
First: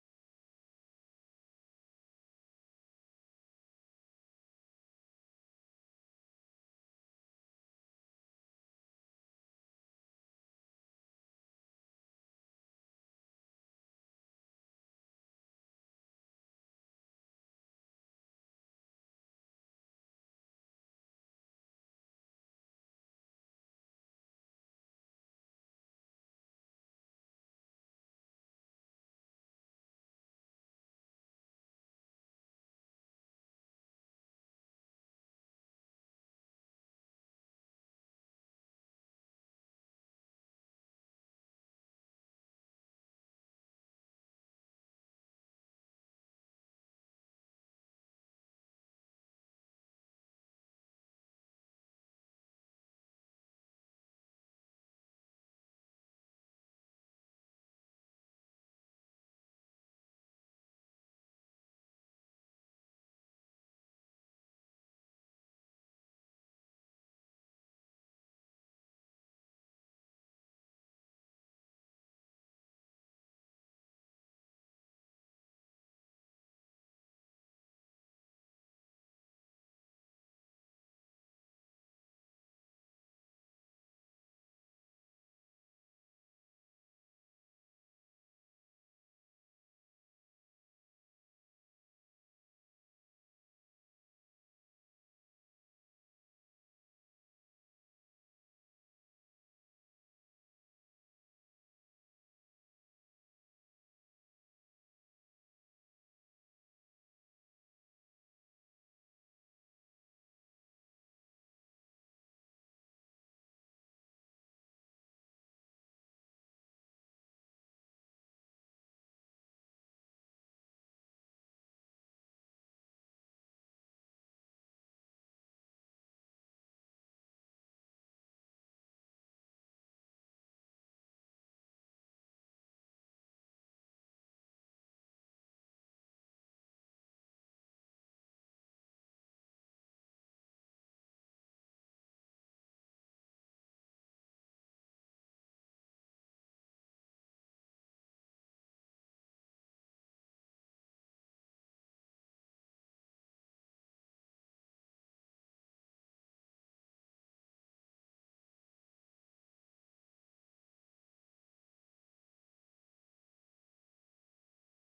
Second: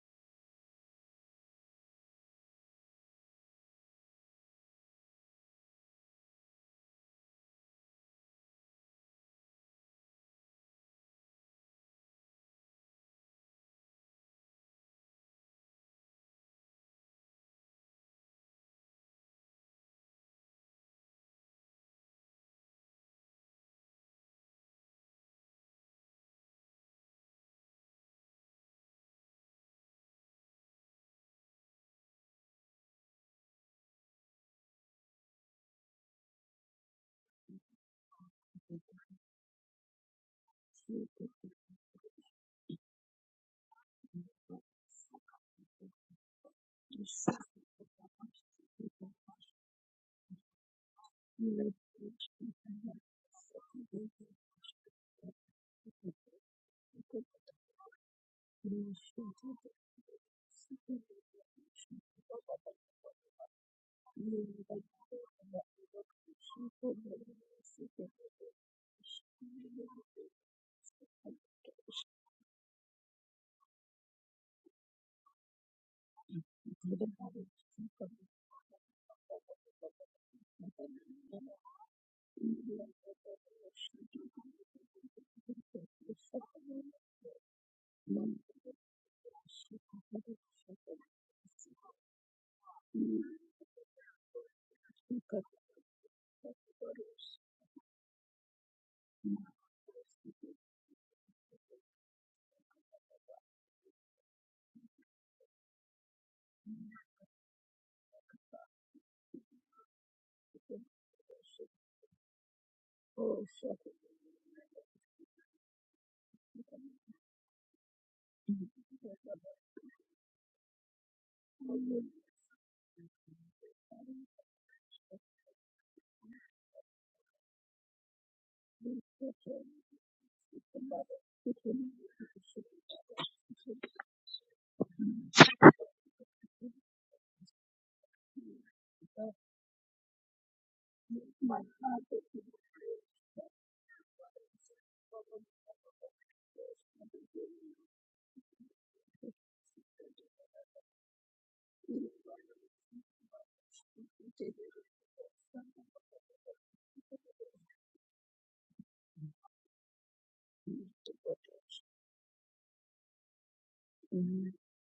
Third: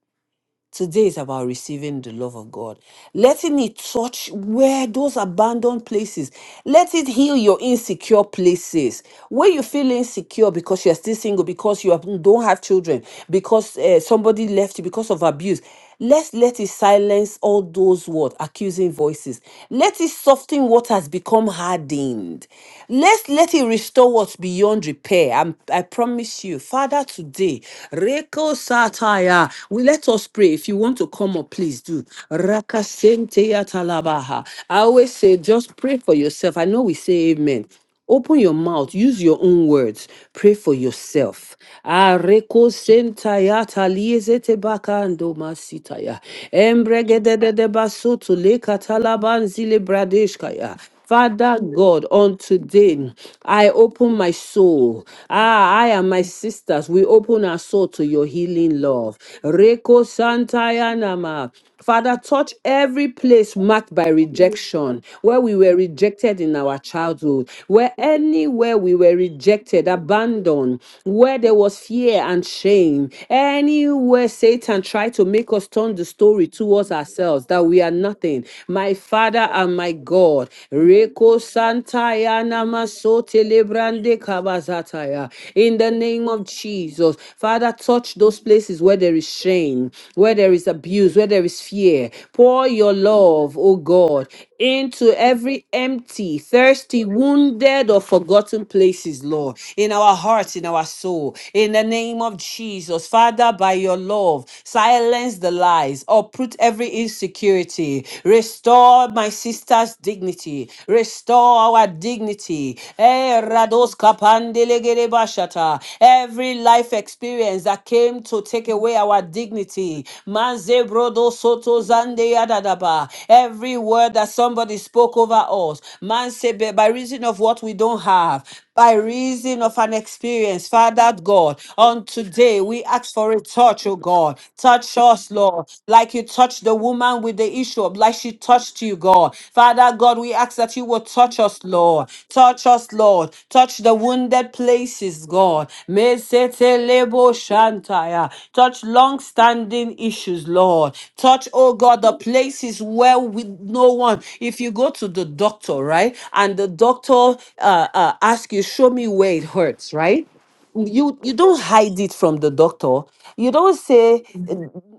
S1: Today is about receiving the love of God, letting it touch where those abandoned places, let it heal your insecure places. Where you feel insecure because you're still single, because you have- don't have children, because uh, somebody left you because of abuse. Let's let it silence all those what accusing voices. Let it soften what has become hardened. Let's let it restore what's beyond repair. I'm- i promise you, Father, today, Reko Sataya. We let us pray. If you want to come up, please do. Raka Senteya Talabaha. I always say, just pray for yourself. I know we say amen. Open your mouth, use your own words, pray for
S2: Jesus.
S1: yourself. Ah, reko sentaya talieze tebaka ando masitaya. Embregedede basoto leka talabanzi le katalaban zile bradeshkaya. Father God, on today, I open my soul. Ah, I and my sisters, we open our soul to your healing love. Reko santaya nama. Father, touch every place marked by rejection, where we were rejected in our childhood, where anywhere we were rejected, abandoned, where there was fear and shame, anywhere Satan tried to make us turn the story towards ourselves that we are nothing. My Father and my God, Reko
S2: Jesus.
S1: Santaya Namasote Lebrande Kabazataya. In the name of Jesus, Father, touch those places places where there is shame, where there is abuse, where there is fear. Pour your love, oh God, into every empty, thirsty, wounded, or forgotten places, Lord, in our hearts, in our soul. In the name of Jesus, Father, by your love, silence the lies, uproot every insecurity, restore my sister's dignity, restore our dignity. Eh, rados kapandele Shata. Every life experience that came to take away our dignity. Manze brodo soto zande yadadaba. Every word that somebody spoke over us. Manse be- by reason of what we don't have. By reason of an experience, Father God, on today we ask for a touch, oh God. Touch us, Lord, like you touched the woman with the issue of, like she touched you,
S2: Oh,
S1: God. Father God, we ask that you will touch
S2: My
S1: us, Lord.
S2: heart
S1: Lord.
S2: is in the
S1: Touch us,
S2: grace
S1: Lord.
S2: that
S1: Touch the
S2: my heart
S1: wounded
S2: is and the
S1: places,
S2: glory
S1: God.
S2: of the Lord.
S1: Mesetelebo shantaya. Touch long standing issues, Lord. Touch, oh
S2: in
S1: God,
S2: the
S1: the
S2: Lord of the
S1: places where we
S2: Lord,
S1: no one.
S2: in the daily
S1: If you go to the
S2: reports, and
S1: doctor,
S2: the Lord
S1: right,
S2: of
S1: and
S2: the Lord,
S1: the
S2: in
S1: doctor uh, uh, asks you, show me where it hurts, right? you
S2: the
S1: you don't
S2: waters,
S1: hide it from the doctor you don't say
S2: in
S1: uh,
S2: the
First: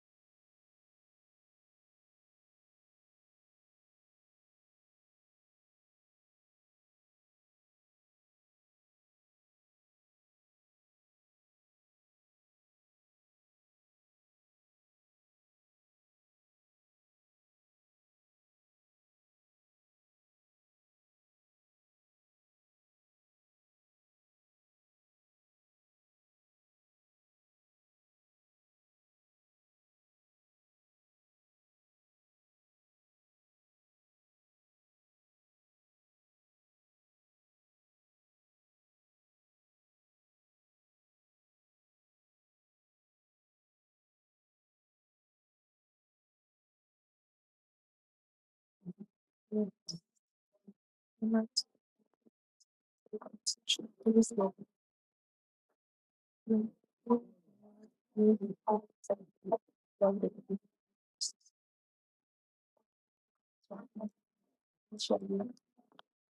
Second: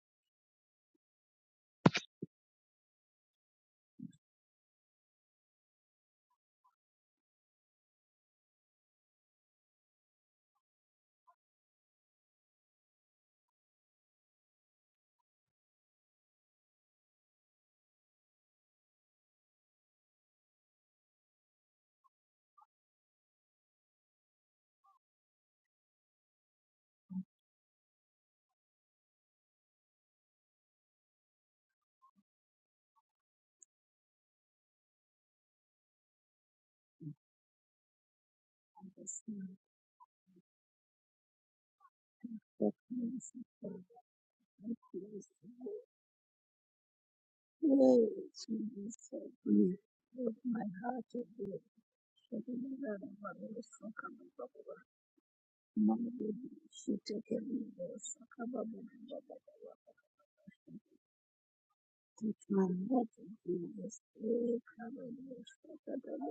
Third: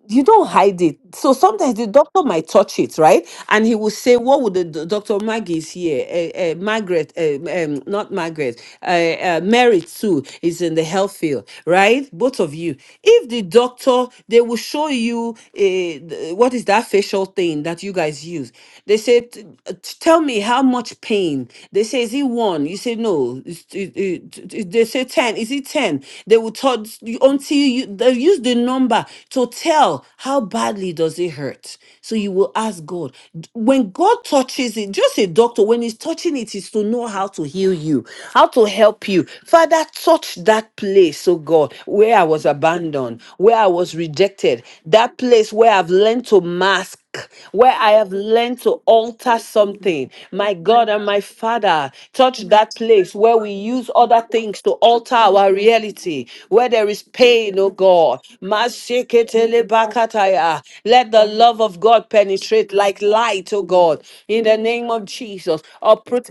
S1: you don't hide it so sometimes the doctor might touch it right and he will say what would the do- doctor maggie is here uh, uh, margaret uh, um, not margaret uh, uh, mary too is in the health field right both of you if the doctor they will show you uh, th- what is that facial thing that you guys use they say "T- uh, t- tell me how much pain they say is it one you say no it's, it, it, it- they say it 10? Is it 10? They will tell until you they use the number to tell how badly does it hurt. So you will ask God. D- When God touches it, just a doctor, when he's touching it, is to know how to heal you, how to help you.
S2: understanding,
S1: Father, touch that place, oh God, where I was
S2: the
S1: abandoned,
S2: peace of
S1: where I
S2: God,
S1: was rejected,
S2: the
S1: that
S2: peace of
S1: place where
S2: God,
S1: I've learned to mask where I have
S2: yea, she
S1: learned to
S2: is so
S1: alter
S3: Jesus Christ, O God.
S2: good.
S3: Each of us
S1: something.
S2: With
S1: My
S2: my
S1: God
S2: heart
S1: and my
S2: is good.
S1: Father,
S2: She
S1: touch
S2: is the
S1: that
S2: Lord of
S1: place
S2: the
S1: where we
S2: Lord, so
S1: use
S2: come
S1: other
S2: and talk
S1: things seeks
S2: about
S1: to
S3: will
S1: alter our
S2: Teach my heart
S1: reality,
S3: be
S1: where there is pain, oh God.
S3: outside the from the individual,
S1: Masheketelebakataya. Let the love of God penetrate like
S2: to
S1: light,
S2: be
S1: oh
S2: the
S1: God. In the
S2: slave
S1: name
S2: of
S1: of
S2: the Lord.
S3: especially
S1: Jesus, uproot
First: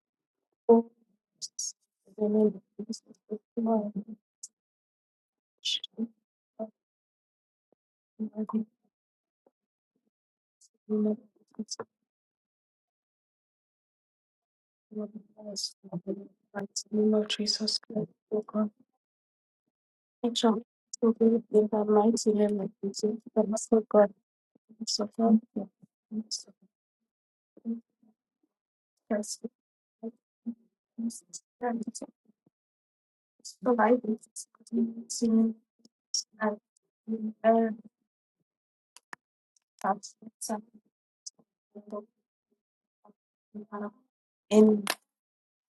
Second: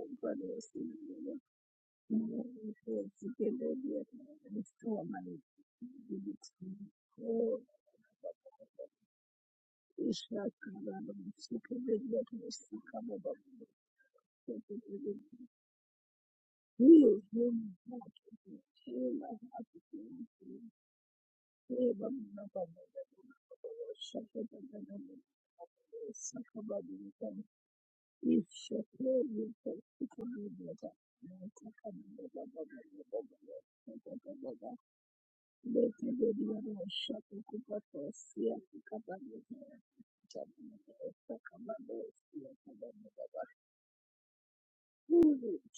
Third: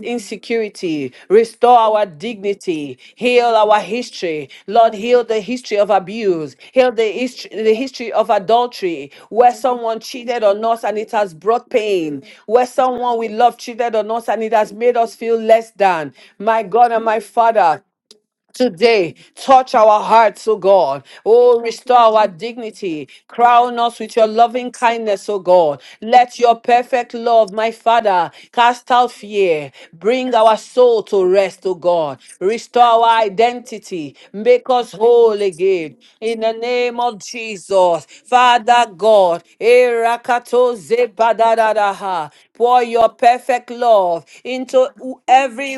S3: folks,
S1: insecurity, restore our
S3: women, and
S1: dignity,
S3: people
S1: heal
S2: together
S1: our
S2: with and
S1: history. Lord,
S2: restore my
S1: heal the history of abuse,
S2: dignity.
S1: heal the history,
S2: Oh,
S1: the history
S3: in
S1: of
S3: the community,
S1: adultery, where someone cheated
S2: Isha
S1: on us and it
S2: Kabbalah,
S1: has brought
S2: together with
S1: pain,
S2: me,
S1: where someone we
S2: Sakababa,
S1: love cheated on us and it has made us
S3: women,
S1: feel less than. My God and
S2: heal,
S1: my
S3: and
S2: heal my
S3: resource
S1: Father,
S2: heart,
S3: program.
S2: heal
S1: Today,
S2: my heart,
S1: touch our
S2: heal my
S1: hearts, O
S3: Actually,
S2: heart.
S1: God.
S3: so we in
S1: Oh,
S3: the
S2: Thank
S1: restore our
S3: mighty name of
S1: dignity.
S3: Jesus. The
S1: Crown
S3: merciful
S1: us
S3: God,
S1: with your loving
S3: so
S1: kindness, O God. Let your perfect love, my Father, cast out fear. Bring our soul to rest, O
S3: God,
S1: God. Restore our
S3: The light
S1: identity.
S3: is
S1: Make us whole
S3: seen
S1: again. In the
S3: And
S1: name of
S3: air
S1: Jesus, Father God.
S3: touch
S1: Erakato
S3: something
S1: zebadadadaha. Pour your
S2: you.
S1: perfect love into
S3: and
S2: Ooh,
S1: every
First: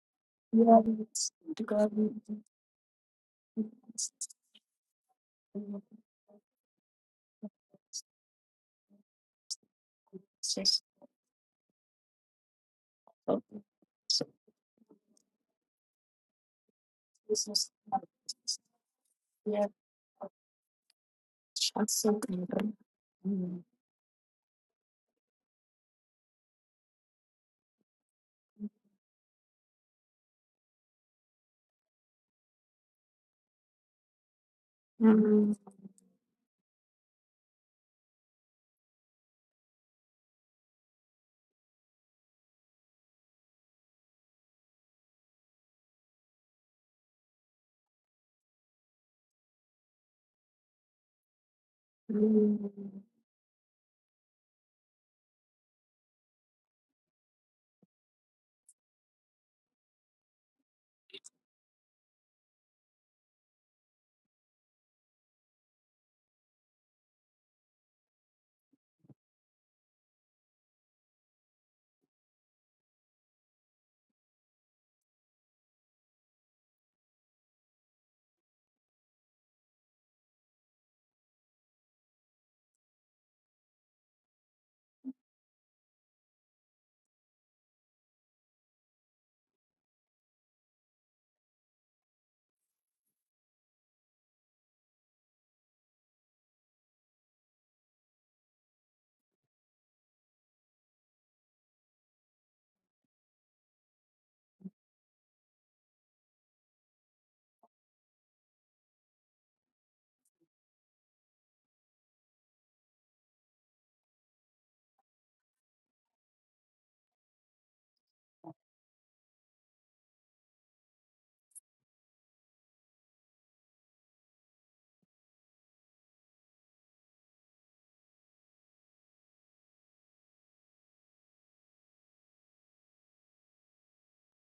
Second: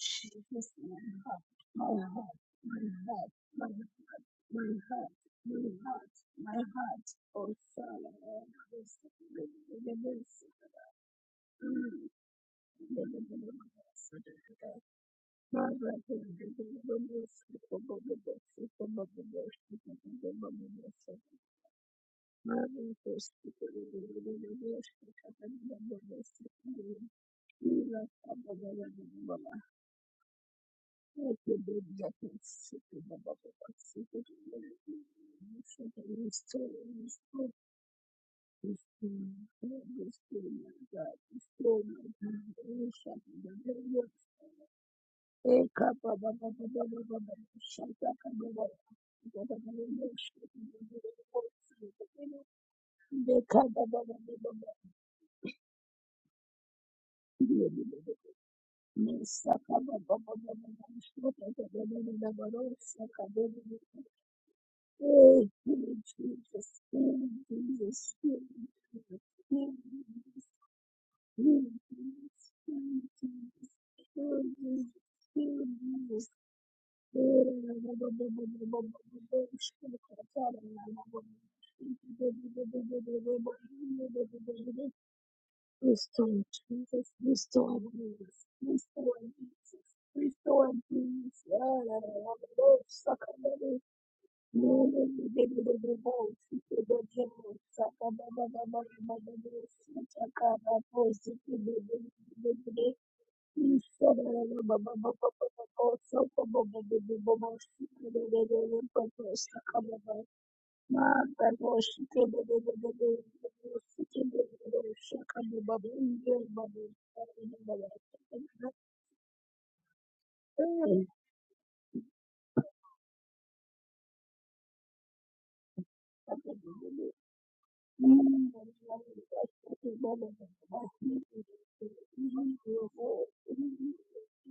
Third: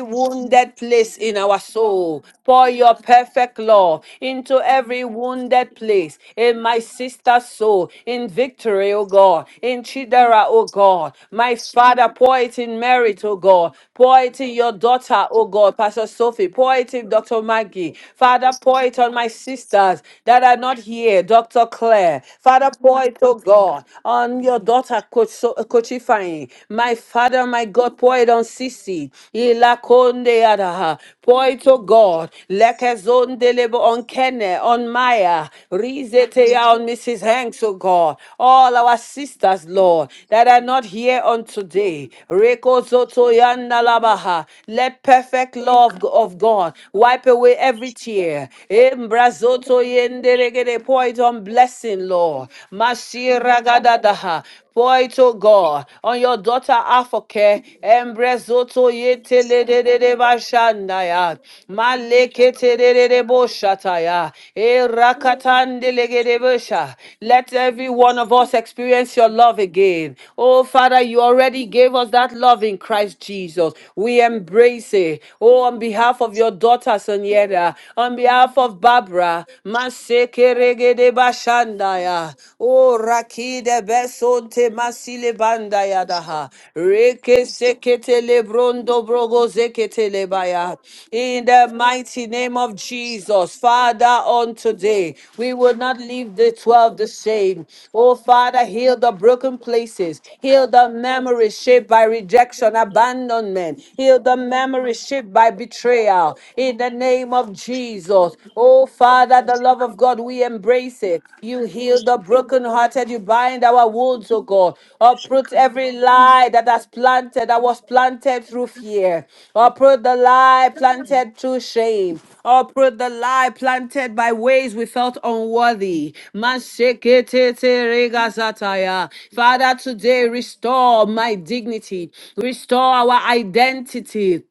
S3: you
S1: wounded
S3: are
S2: my
S1: place in
S2: heart,
S1: our
S3: to God
S2: my
S1: soul.
S2: heart,
S1: Pour
S2: my
S1: your
S2: heart,
S1: perfect
S2: my
S1: love
S2: heart,
S1: into
S2: my
S1: every
S2: heart, my
S1: wounded
S2: heart,
S1: place
S2: my
S1: in my
S2: heart.
S1: sister's
S2: Oh,
S1: soul,
S2: Father,
S1: in
S2: I have a
S1: victory, oh God,
S2: secret, I
S1: in
S2: have
S1: Chidera, oh
S3: Jesus.
S1: God. My Father,
S2: Mm,
S1: pour it in
S2: I have
S1: merit, oh God.
S2: a
S1: Pour
S2: secret.
S1: it in your
S2: Father,
S1: daughter, oh
S2: I
S1: God,
S2: have a
S1: Pastor Sophie.
S2: secret, I
S1: Pour
S2: have a secret, I have
S1: it in
S2: a
S1: Dr. Maggie. Father, pour it on
S2: secret,
S1: my
S2: I have
S3: Yeah,
S1: sisters that are not here, Dr.
S3: so
S1: Claire.
S2: Father,
S1: Father,
S2: I have a
S1: pour
S2: secret, I have a
S1: it, oh
S3: Mm,
S1: God, On on your
S2: secret,
S1: daughter, Coach,
S2: I
S1: so, uh, Coach Ifeanyi. My Father, my God,
S2: Ila,
S1: pour it on
S2: Father, I have a
S1: Sisi. Ilakonde yadaha.
S2: Thank
S1: Pour it, oh God. Lekezondelebo on Kenne, on Maya.
S3: mm,
S1: Rizeteya on Mrs. Hanks, oh God. All our sisters, Lord, that are not here on today. Reko zoto Rekozoto yandalabaha. Let perfect love of God wipe away every tear. Embrazoto yenderegede. Pour it on blessings blessing, Lord. Mashiragadadaha. Pour it, oh God, on your daughter Afoke, Embrezoto yetelelelele bashandaya, maleketelelele
S2: you.
S1: boshataya,
S2: Oh, King Jesus,
S1: erakatandelegedebosha.
S2: King
S1: Let every
S2: Jesus,
S1: one of
S2: King
S1: us experience
S2: Jesus,
S1: your love
S2: King
S1: again.
S2: Jesus,
S1: Oh Father, you
S2: King
S1: already gave us that
S2: Jesus,
S1: love in
S2: King
S1: Christ
S2: Jesus,
S1: Jesus. We
S2: King Jesus,
S1: embrace it.
S2: King
S1: Oh, on behalf of your daughter Sonyeda, on behalf of Barbara, Mashandaya, Masekeregede Bashandaya, O Rakide Besonte
S2: Jesus.
S1: Masile Bandaya
S2: Restore
S1: Daha,
S2: Jesus,
S1: Reke
S2: restore Jesus,
S1: Seketele Brondo
S2: restore
S1: Brogo
S2: Jesus,
S1: Zeketele Baya.
S2: restore
S1: In the mighty name of Jesus,
S2: Jesus.
S1: Father, on
S2: Thank
S1: today, we will not leave the 12 the same. Oh Father, heal the broken places, heal the memories shaped by rejection, abandonment, heal the memories shaped by betrayal. In the name of Jesus. Oh, Father, the love of God, we embrace it. You heal the brokenhearted. You bind our wounds, oh God. Uproot every lie that has planted, that was planted through fear. Uproot the lie planted through shame. Uproot the lie planted by ways we felt unworthy.
S2: you. Thank
S1: Masheketeteregasataya. Father, today restore my dignity. Restore our identity.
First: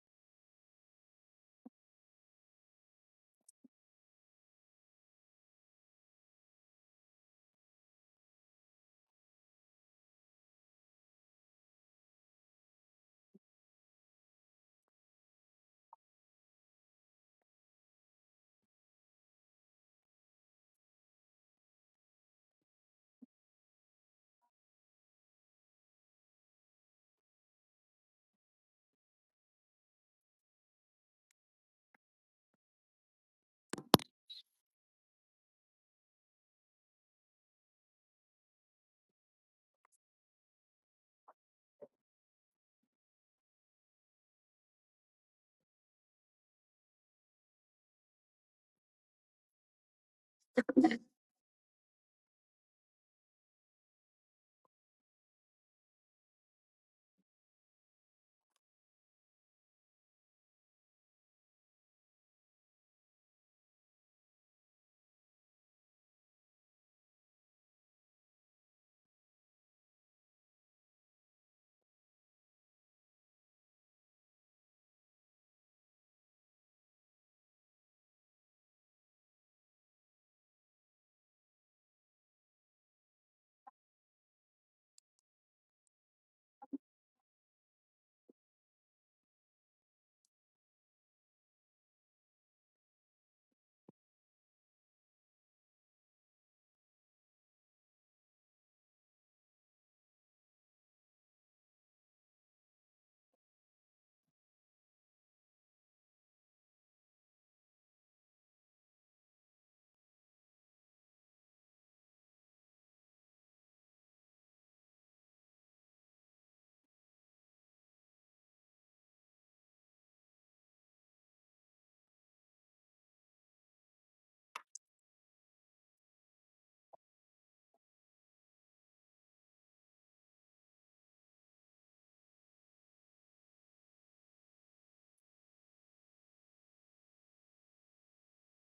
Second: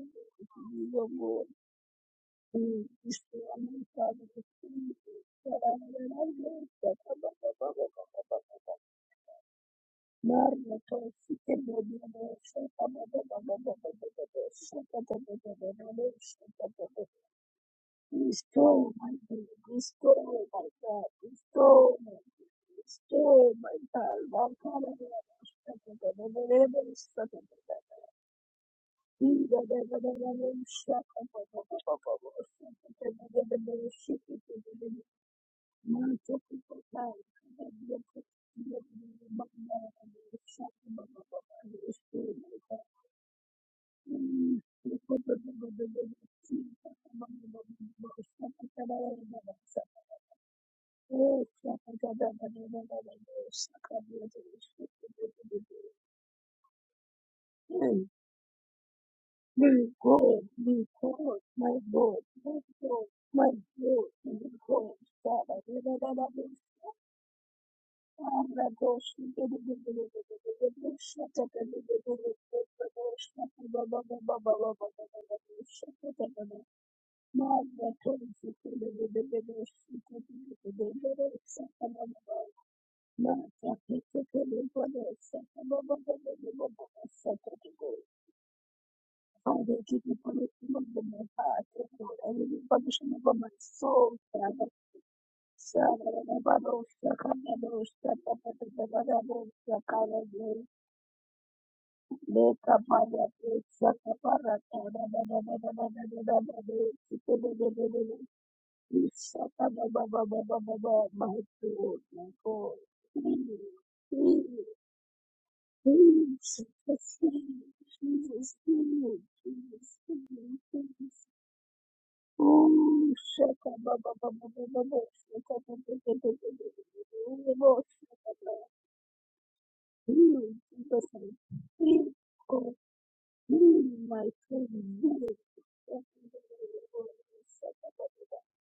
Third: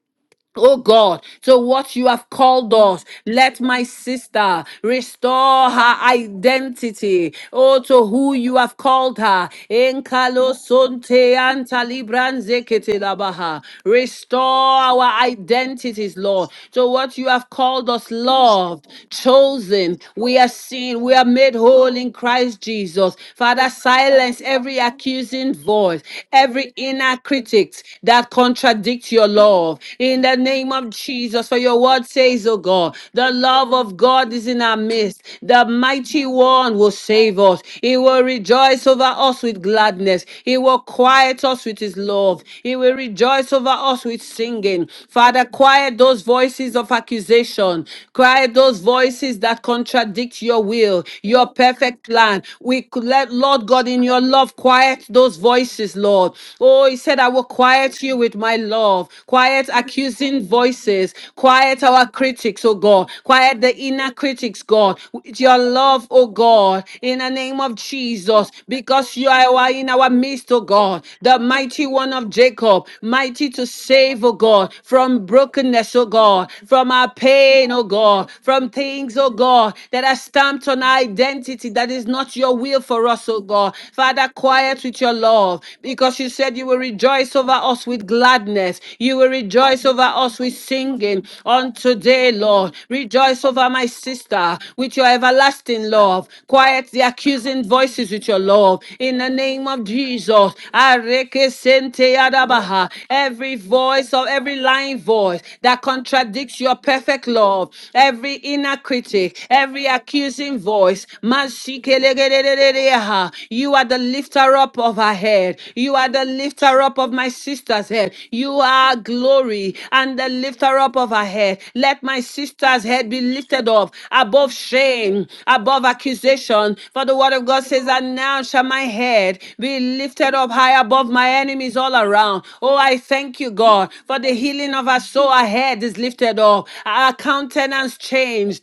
S1: Oh God, to what you have called us, let my sister restore her identity. Oh, to who you have called her. Enkalo sonte anta libranze kete labaha. Restore our identities, Lord, to
S2: you.
S1: what you have called us, loved,
S2: Restore my God.
S1: chosen. We
S2: Restore
S1: are
S2: my
S1: seen,
S2: God.
S1: we are made whole
S2: Restore
S1: in
S2: my God.
S1: Christ Jesus.
S2: Restore
S1: Father,
S2: my God.
S1: silence
S2: One
S1: every
S2: kind of
S1: accusing voice, every inner critic politics that contradict your love. In the name of Jesus, for your word says, oh God, the love of God is in our midst. The mighty one will save us. He will rejoice over us with gladness. He will quiet us with his love. He will rejoice over us with singing. Father, quiet those voices of accusation. Quiet those voices that
S2: Thank you.
S1: contradict your will,
S2: My God,
S1: your
S2: my God, my God, my
S1: perfect
S2: God,
S1: plan.
S2: my
S1: We could let Lord God in your love love. Quiet those voices, Lord. Oh, he said, I will quiet you with my love. Quiet accusing voices. Quiet our critics, oh God.
S2: God, my
S1: Quiet the inner critics,
S2: God,
S1: God. With your
S2: Father, we are
S1: love,
S2: the
S1: oh God, in the name of
S2: ones who are
S1: Jesus,
S2: the ones
S1: because you
S2: who are the
S1: are in
S2: ones
S1: our midst,
S2: who
S1: oh
S2: are the
S1: God.
S2: ones
S1: The mighty one
S2: who
S1: of Jacob, mighty to
S2: are
S1: save,
S2: the
S1: oh God, from brokenness, oh God, from our pain, oh
S2: ones
S1: God, from things, oh God, that are stamped on
S2: who
S1: our identity
S2: are
S1: identity that is not
S2: the
S1: your will for us,
S2: Father,
S1: oh God. Father, quiet with your love because you said you will rejoice over us with gladness. You will rejoice over
S2: give me
S1: us with
S2: permission over my
S1: singing
S2: heart,
S1: on
S2: O Lord. I
S1: today,
S2: give you
S1: Lord.
S2: permission over
S1: Rejoice
S2: my
S1: over my
S2: soul,
S1: sister
S2: Father.
S1: with your everlasting love. Quiet the accusing voices with your love. In the name of Jesus, Areke sente Adabaha. every voice of every lying voice that contradicts your perfect love, every in inner critic, every
S2: My
S1: accusing voice.
S2: God, my
S1: Mashikelegererereha. You are the lifter
S2: God.
S1: up of our head. You are the
S2: Jesus,
S1: lifter up of
S2: Jesus,
S1: my sister's head. You
S2: Jesus,
S1: are glory
S2: Jesus,
S1: and the lifter up of
S2: Jesus.
S1: her head. Let my sister's head
S2: Oh,
S1: be lifted
S2: shaka
S1: up
S2: ba ba ba ba
S1: above
S2: ba ba ba,
S1: shame,
S2: shaka ba ba
S1: above
S2: ba ba ba ba
S1: accusation. For the word of
S2: ba
S1: God
S2: ba, oh,
S1: says, And
S2: shaka
S1: now
S2: ba.
S1: shall my head be lifted
S2: Heal,
S1: up high
S2: Jesus,
S1: above my
S2: name.
S1: enemies all
S2: heal,
S1: around.
S2: God,
S1: Oh, I thank you,
S2: heal
S1: God, for
S2: my
S1: the
S2: soul,
S1: healing of our
S2: heal
S1: soul
S2: it.
S1: ahead head is lifted up. Our
S2: Shaka
S1: countenance
S2: ba ba ba.
S1: changed.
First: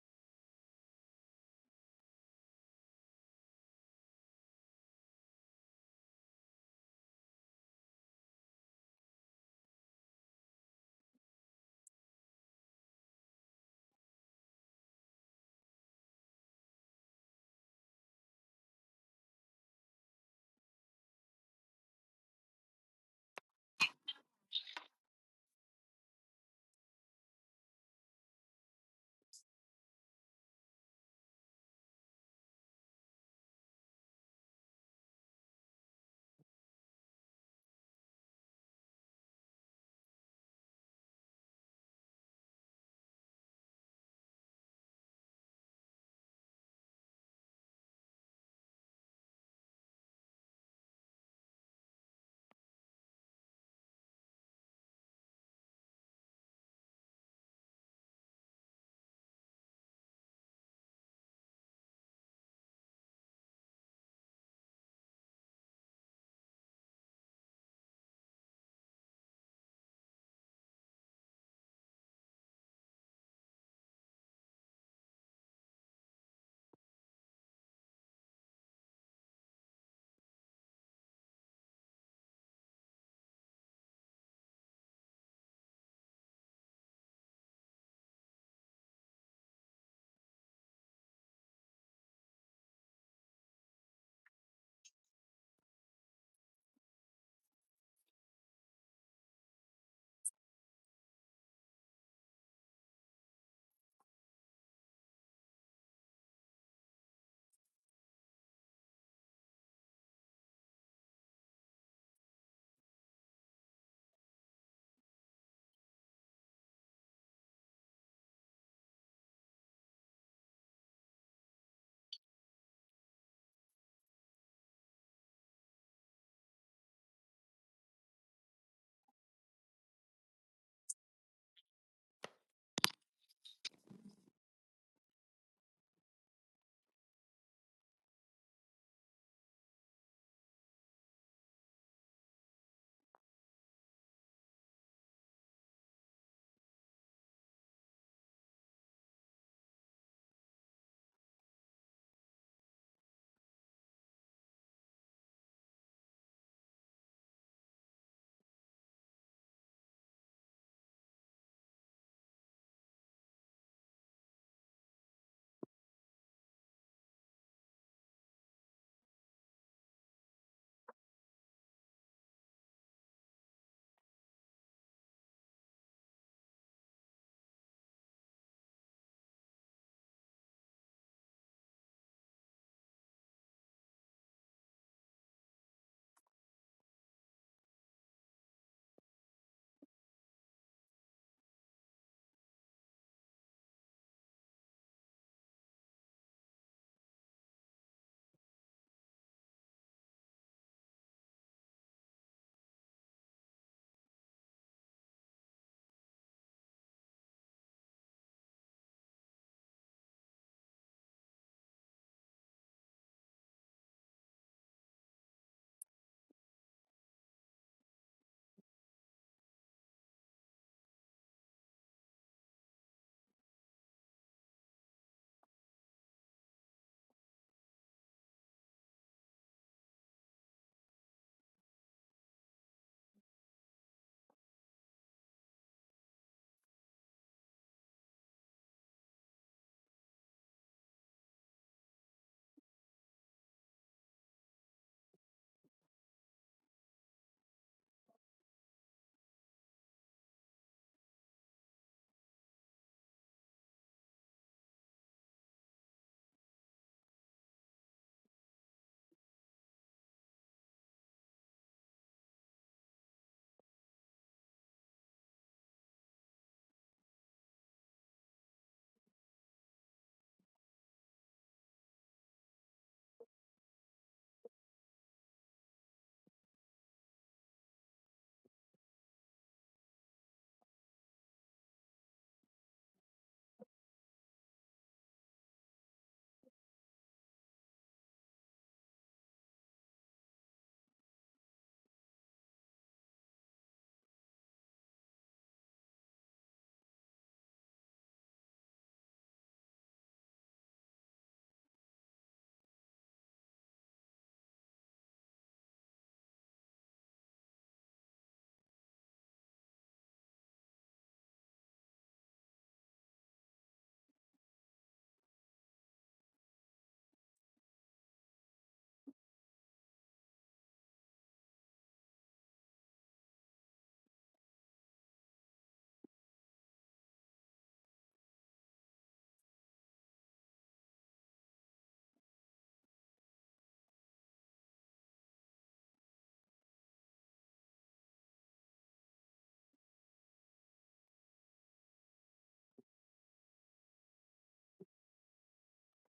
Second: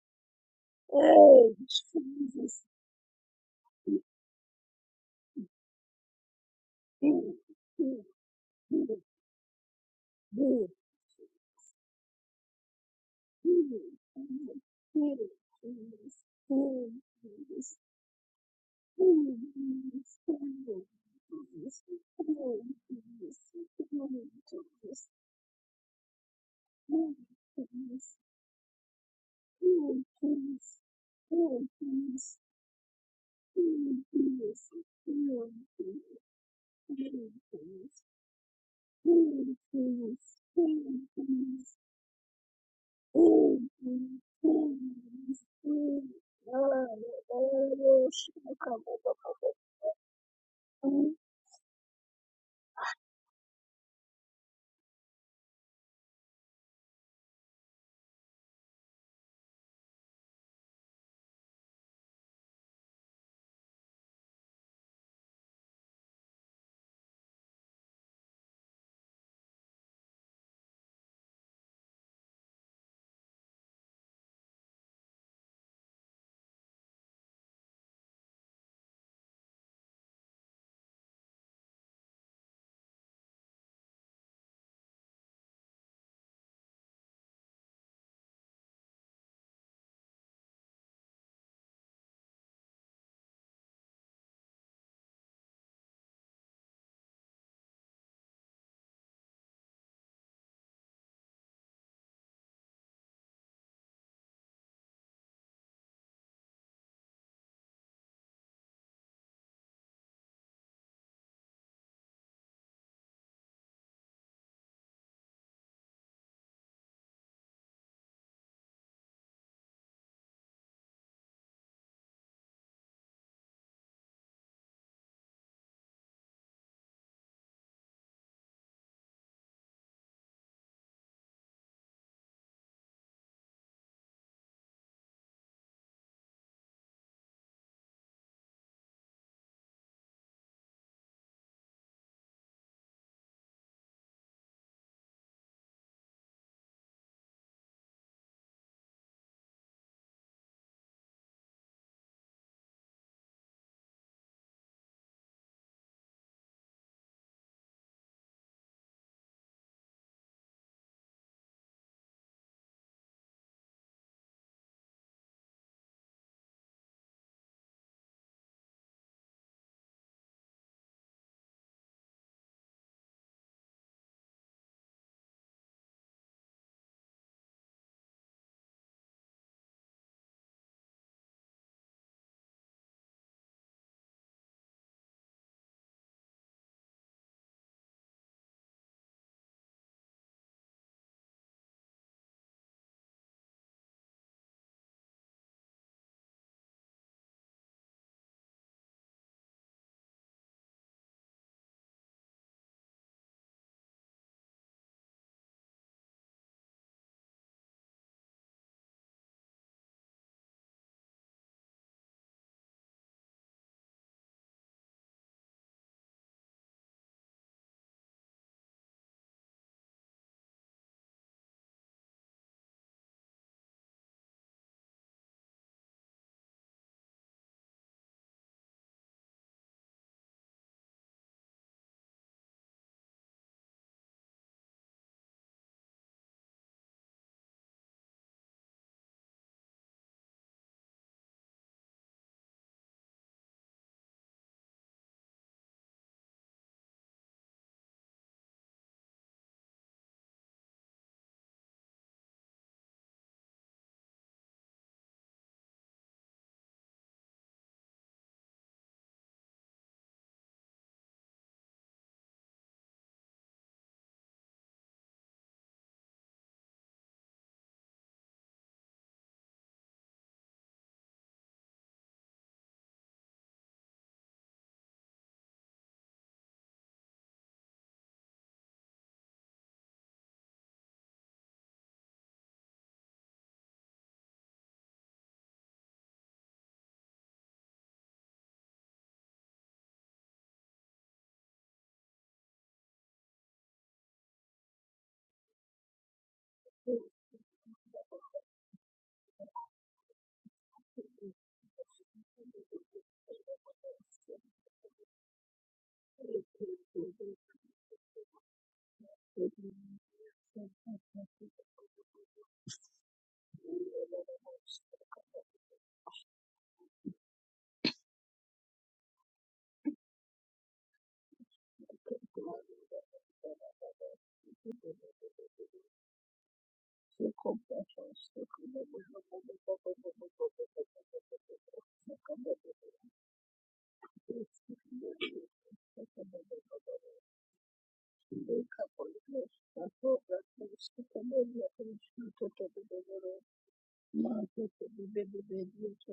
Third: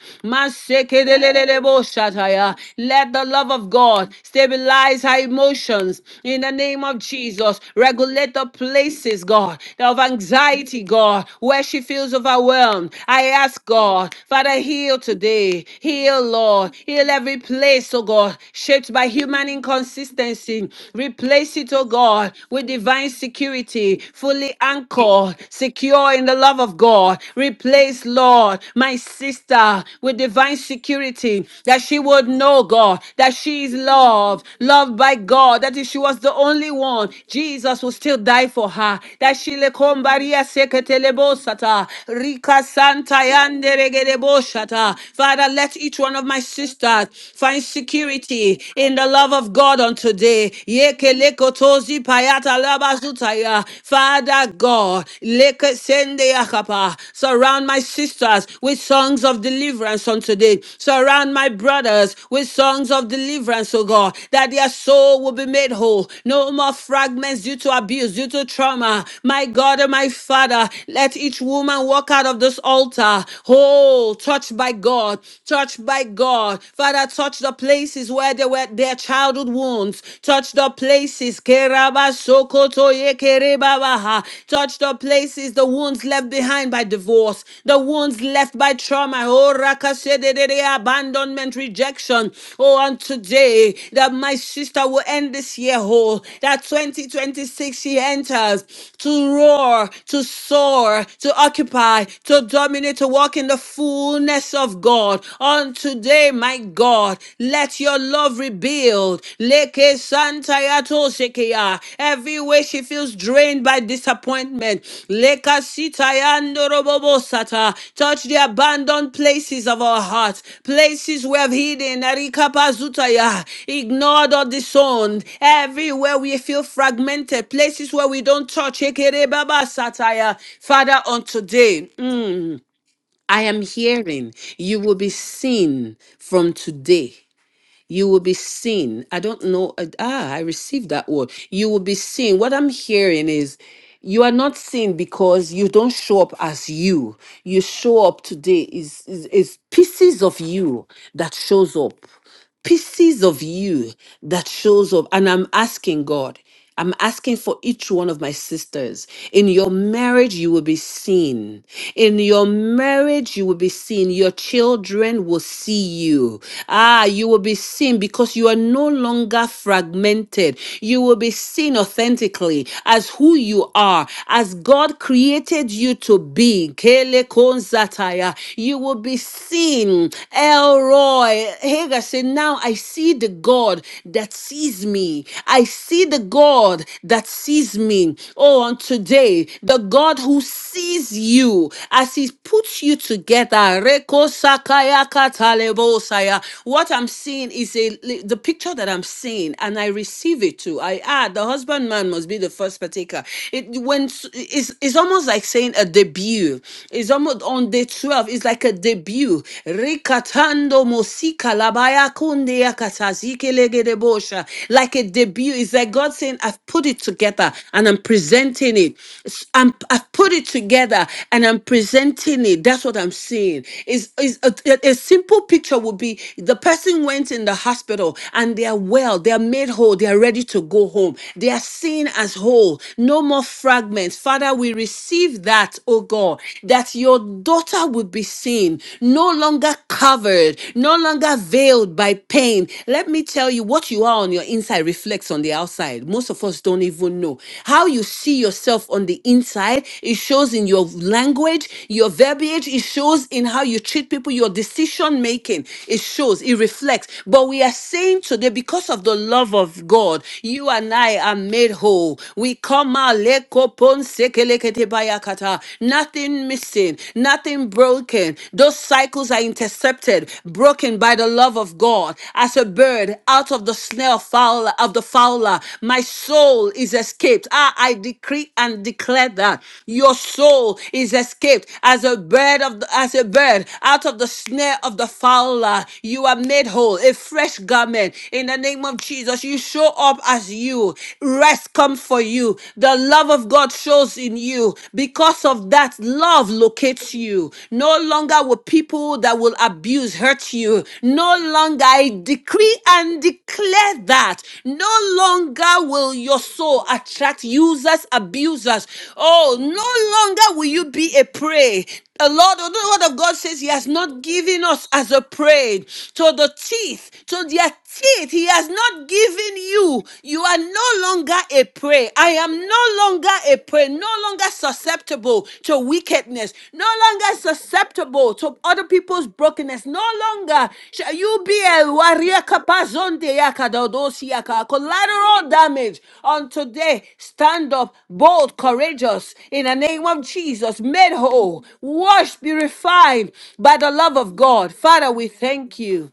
S2: Hey,
S1: Masekeleleleboshataya.
S2: Jesus,
S1: Let the love of
S2: heal,
S1: God stabilize our emotions in the name of
S2: heal, heal, heal,
S1: Jesus. Regulate the places, God, of anxiety, God, where she feels overwhelmed. I ask God,
S2: heal, heal,
S1: Father, heal
S2: heal, heal,
S1: today.
S2: Jesus,
S1: Heal, Lord. Heal every
S2: heal.
S1: place, oh God, shaped by human inconsistency. Replace it, oh God, with divine security be fully anchored, secure in the love of God. Replace, Lord, my sister with divine security that she would know God, that she is loved, loved by God, that if she was the only one, Jesus would still die for her. That she le kombaria seketelebosata, rika santa yande yanderegeleboshata. Father, let each one of my sisters find security in the love of God on today. Elekelekotozi payata labazutaya. Father God, lekesende yakapa. surround my sisters with songs of deliverance on today. Surround my brothers with songs of deliverance, O God, that their soul will be made whole. No more fragments due to abuse, due to trauma. My God and my Father, let each woman walk out of this altar whole, touched by God, touched by God. Father, touch the places places where they were their childhood wounds. Touch the places. Kerabasokotoye kerebabaha. Touch the places, the wounds left behind by divorce, the wounds left by trauma. Oh, rakasededede, abandonment, rejection. Oh, and today that my sister will end this year whole. That 2026 she enters to roar, to soar, to occupy, to dominate, to walk in the fullness of God. God. On today, my God, let your love rebuild. Leke santayato shekeya. Every way she feels drained by disappointment. Leka sitayandorobobo sata. Touch the abandoned places of our hearts, places we have hidden. Arikapazutaya. Ignored or disowned. Everywhere we feel fragmented, places where we don't touch. Ekerebaba sataya. Father, on today. I am hearing you will be seen from today. You will be seen. I don't know. uh, Ah, I received that word. You will be seen. What I'm hearing is you are not seen because you don't show up as you. You show up today is is, is pieces of you that shows up pieces of you that shows up and i'm asking god i'm asking for each one of my sisters in your marriage you will be seen in your marriage you will be seen your children will see you ah you will be seen because you are no longer fragmented you will be seen authentically as who you are as god created you to be Kele konzataya. you will be seen Elroy. Hagar said, Now I see the God that sees me. I see the God that sees me. Oh, and today, the God who sees you as He puts you together. Reko sakaya katalebo What I'm seeing is a the picture that I'm seeing, and I receive it too. I add the husbandman must be the first partaker. It when it's, it's almost like saying a debut. It's almost on the the 12 is like a debut. Rekatando mosika labaya kunde yakatazike legedebosha. Like a debut. It's like God saying, I've put it together and I'm presenting it. S- I'm, I've put it together and I'm presenting it. That's what I'm saying. Is is a, a a simple picture would be the person went in the hospital and they are well, they are made whole, they are ready to go home. They are seen as whole. No more fragments. Father, we receive that that, oh God, that your daughter would be seen, no longer covered, no longer veiled by pain. Let me tell you what you are on your inside reflects on the outside. Most of us don't even know. How you see yourself on the inside, it shows in your language, your verbiage, it shows in how you treat people, your decision making. It shows, it reflects. But we are saying today, because of the love of God, you and I are made whole. We come out Maleko ponse Nothing missing, nothing broken. Those cycles are intercepted, broken by the love of God. As a bird out of the snare fowler of the fowler, my soul is escaped. Ah, I decree and declare that your soul is escaped as a bird of the, as a bird out of the snare of the fowler. You are made whole, a fresh garment in the name of Jesus. You show up as you you. Rest come for you. The love of God shows in you. Because of that, love locates you. No longer will people that will abuse hurt you. No longer, I decree and declare
S2: Oh,
S1: that. No longer will
S2: Thank
S1: your soul attract users, abusers. Oh, no longer will you be a prey. The Lord, the word of God says He has not given us as a prey to the teeth, to their teeth. He has not given you. You are no longer a prey. I am no longer a prey, no longer susceptible to wickedness, no longer susceptible to other people people's brokenness. No longer shall you be a warrior kapazonde yakadodosi yaka. collateral damage. On today, stand up, bold, courageous, in the name of Jesus, made whole, washed, be refined by the love of God. Father, we thank you.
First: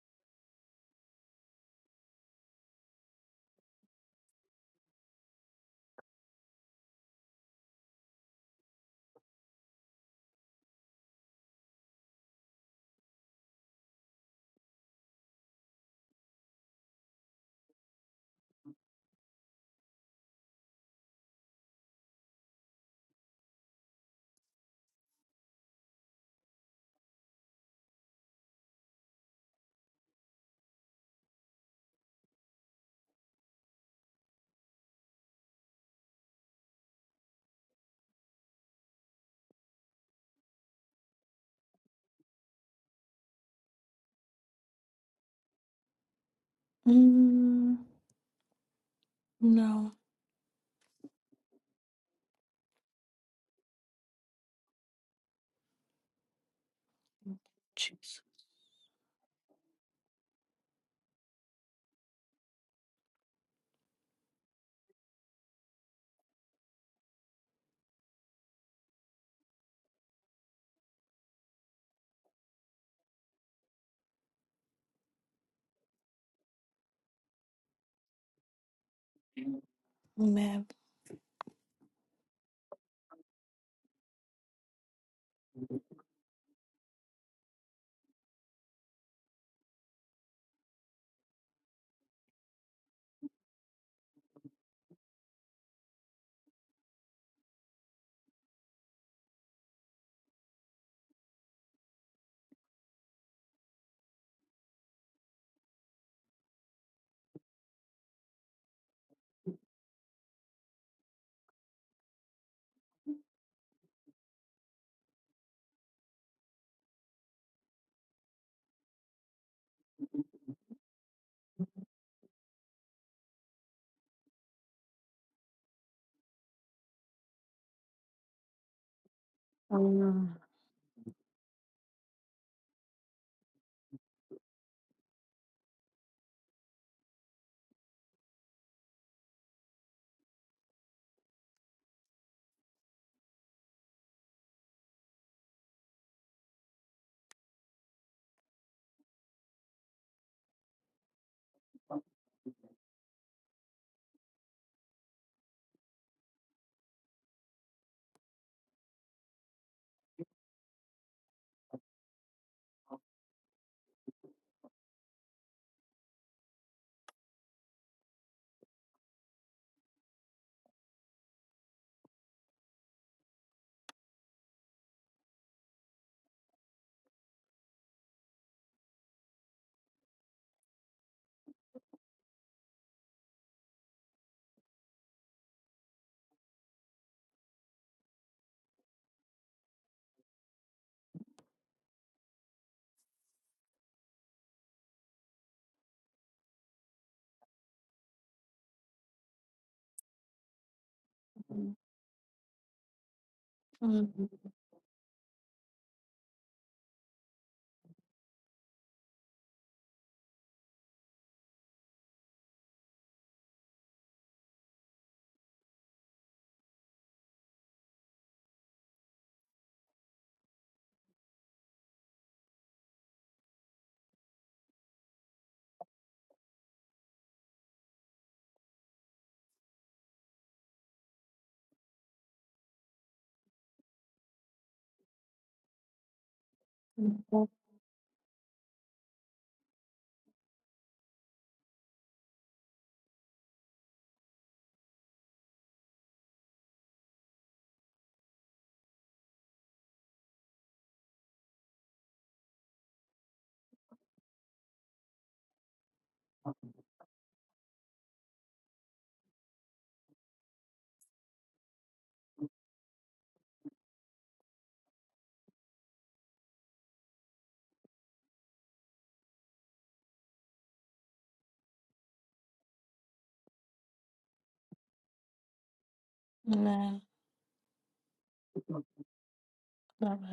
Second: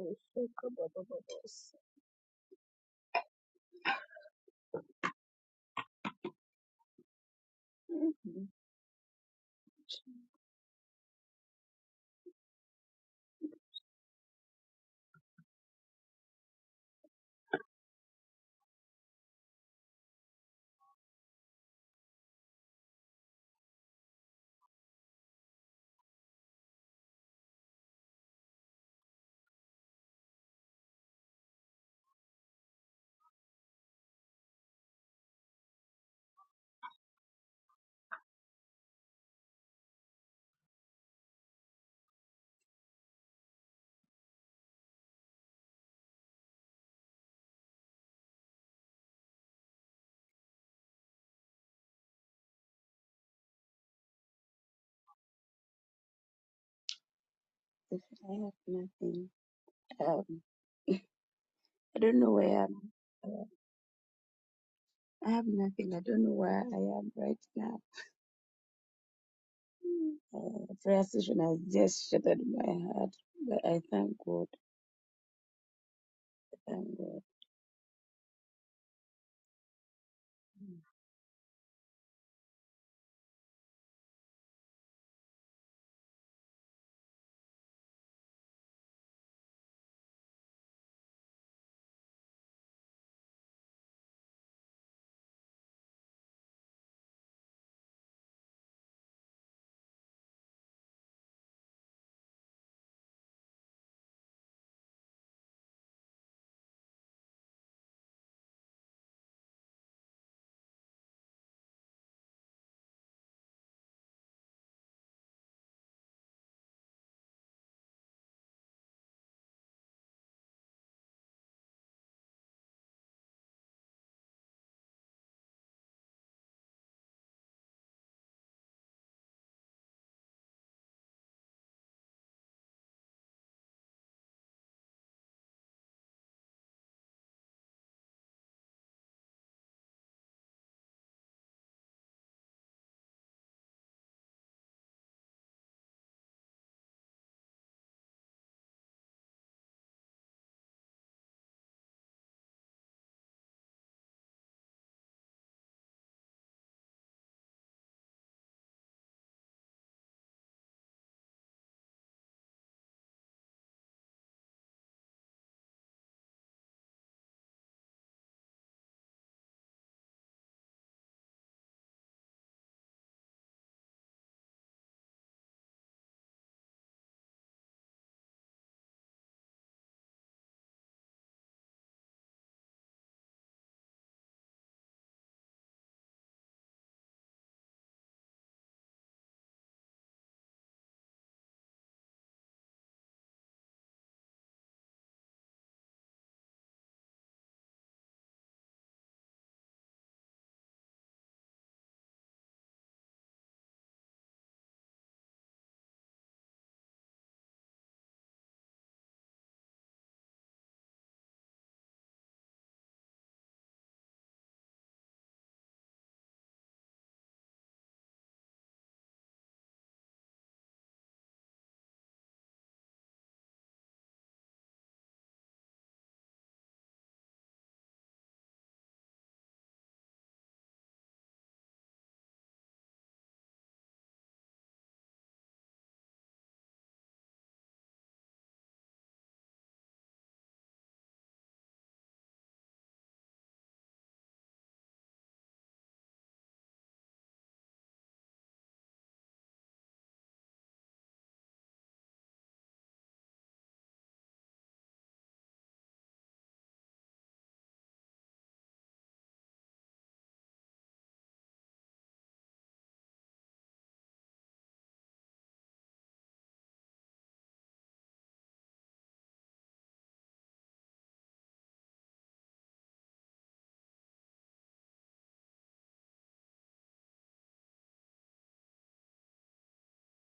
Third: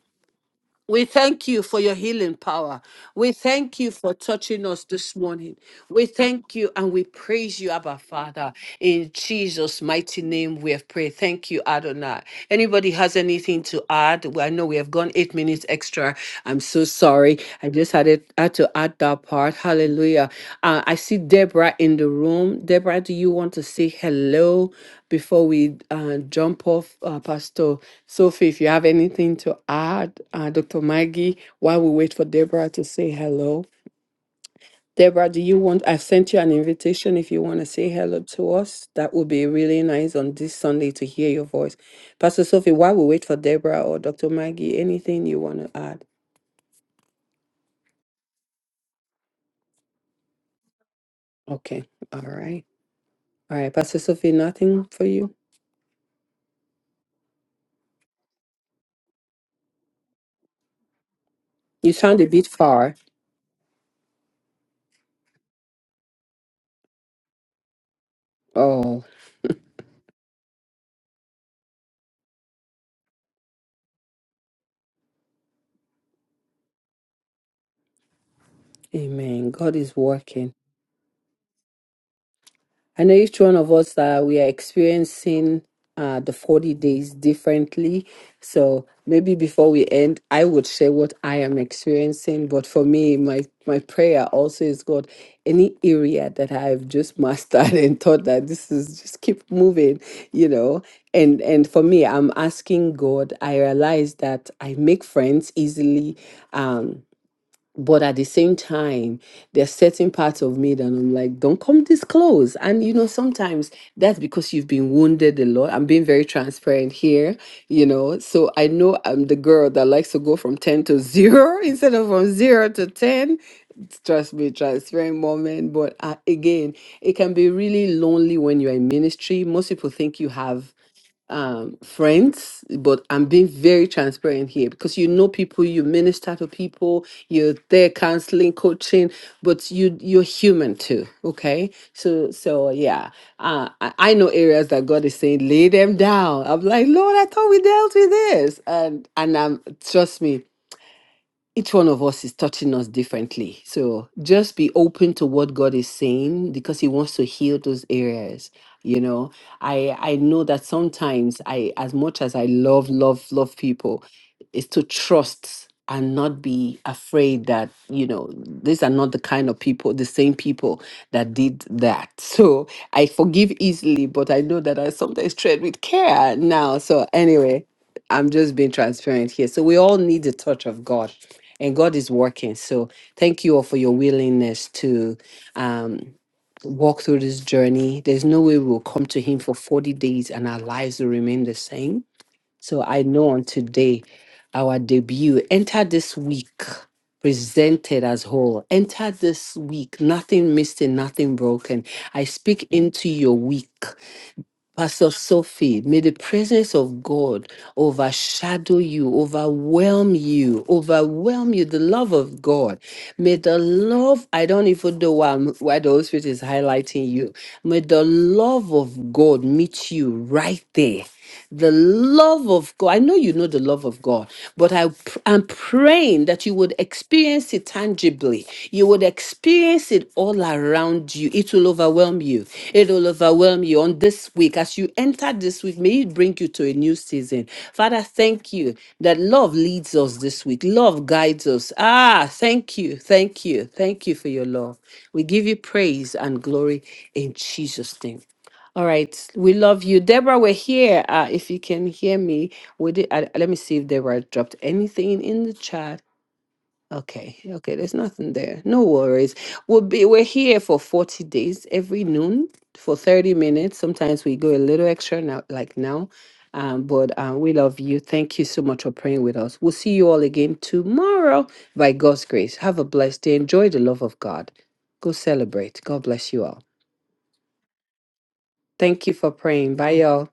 S1: We thank you for your healing power. We thank you for touching us this morning. We thank you and we praise you, Abba
S2: you.
S1: Father. In Jesus' mighty name, we have prayed. Thank you, Adonai. Anybody has anything to add? Well, I know we have gone eight minutes extra. I'm so sorry. I just had it had to add that part. Hallelujah. Uh, I see Deborah in the room. Deborah, do you want to say hello before we uh, jump off, uh, Pastor? Sophie, if you have anything to add, uh, Dr. Maggie, while we wait for Deborah to say hello. Deborah, do you want? I sent you an invitation if you want to say hello to us. That would be really nice on this Sunday to hear your voice. Pastor Sophie, while we wait for Deborah or Dr. Maggie, anything you want to add?
S3: Mm, no,
S1: Okay. All right. All right. Pastor Sophie, nothing for you?
S2: if
S3: jeez.
S2: I have nothing. Um,
S1: You
S2: I don't know.
S1: sound a bit
S2: I am-
S1: far.
S2: uh, I have nothing. I don't know where I am right now.
S1: Oh,
S2: Uh, prayer session has just shattered my heart, but I thank God. Thank God.
S1: amen. God is working.
S3: Amen.
S1: I know each one of us uh, we are experiencing uh, the 40 days differently. So maybe before we end, I would share what I am experiencing. But for me, my my prayer also is God, any area that I've just mastered and thought that this is just keep moving, you know. And and for me, I'm asking God, I realize that I make friends easily. Um but at the same time there's certain parts of me that i'm like don't come this close and you know sometimes that's because you've been wounded a lot i'm being very transparent here you know so i know i'm the girl that likes to go from 10 to 0 instead of from 0 to 10 trust me transparent moment but uh, again it can be really lonely when you're in ministry most people think you
S3: mm,
S1: have um, friends, but I'm being very transparent here because you know people, you minister to people, you're there counseling, coaching, but you you're human too. Okay, so so yeah, uh, I, I know areas that God is saying lay them down. I'm like Lord, I thought we dealt with this, and and I'm trust me, each one of us is touching us differently. So just be open to what God is saying because He wants to heal those areas. You know, I I know that sometimes I, as much as I love, love, love people, is to trust and not be afraid that you know these are not the kind of people the same people that did that so i forgive easily but i know that i sometimes tread with care now so anyway I'm just being transparent here. So we all need the touch of God, and God is working. So thank you all for your willingness to um, walk through this journey. There's no way we'll come to Him for 40 days and our lives will remain the same. So I know on today, our debut, enter this week presented as whole. Enter this week, nothing missing, nothing
S3: mm,
S1: broken. I speak into your week.
S3: Mm,
S1: Pastor Sophie, may the presence of God overshadow you, overwhelm you, overwhelm you, the love of God. May the love, I don't even know why, I'm- why the Holy Spirit is highlighting you. May the love of God meet you right there the love of God. I know you know the love of God, but I pr- I'm praying that you would experience it tangibly. You would experience it all around you. It will overwhelm you. It will overwhelm you on this week. As you enter this week, may it bring you to a new
S3: mm.
S1: season. Father, thank you that love leads us this week. Love guides us. Ah, thank you. Thank you. Thank you for your love. We give you praise and glory in Jesus' name. All right, we love you, Deborah. We're here. Uh, if you can hear me, we did. Uh, let me see if Deborah dropped anything in the chat. Okay, okay, there's nothing there. No worries. We'll be we're here for 40 days every noon for 30 minutes. Sometimes we go a little extra now, like now. Um, but uh, we love you. Thank you so much for praying with us. We'll see you all again tomorrow by God's grace. Have a blessed day. Enjoy the love of God. Go celebrate. God bless you all.
S3: amen.
S1: Thank you for praying. Bye, y'all.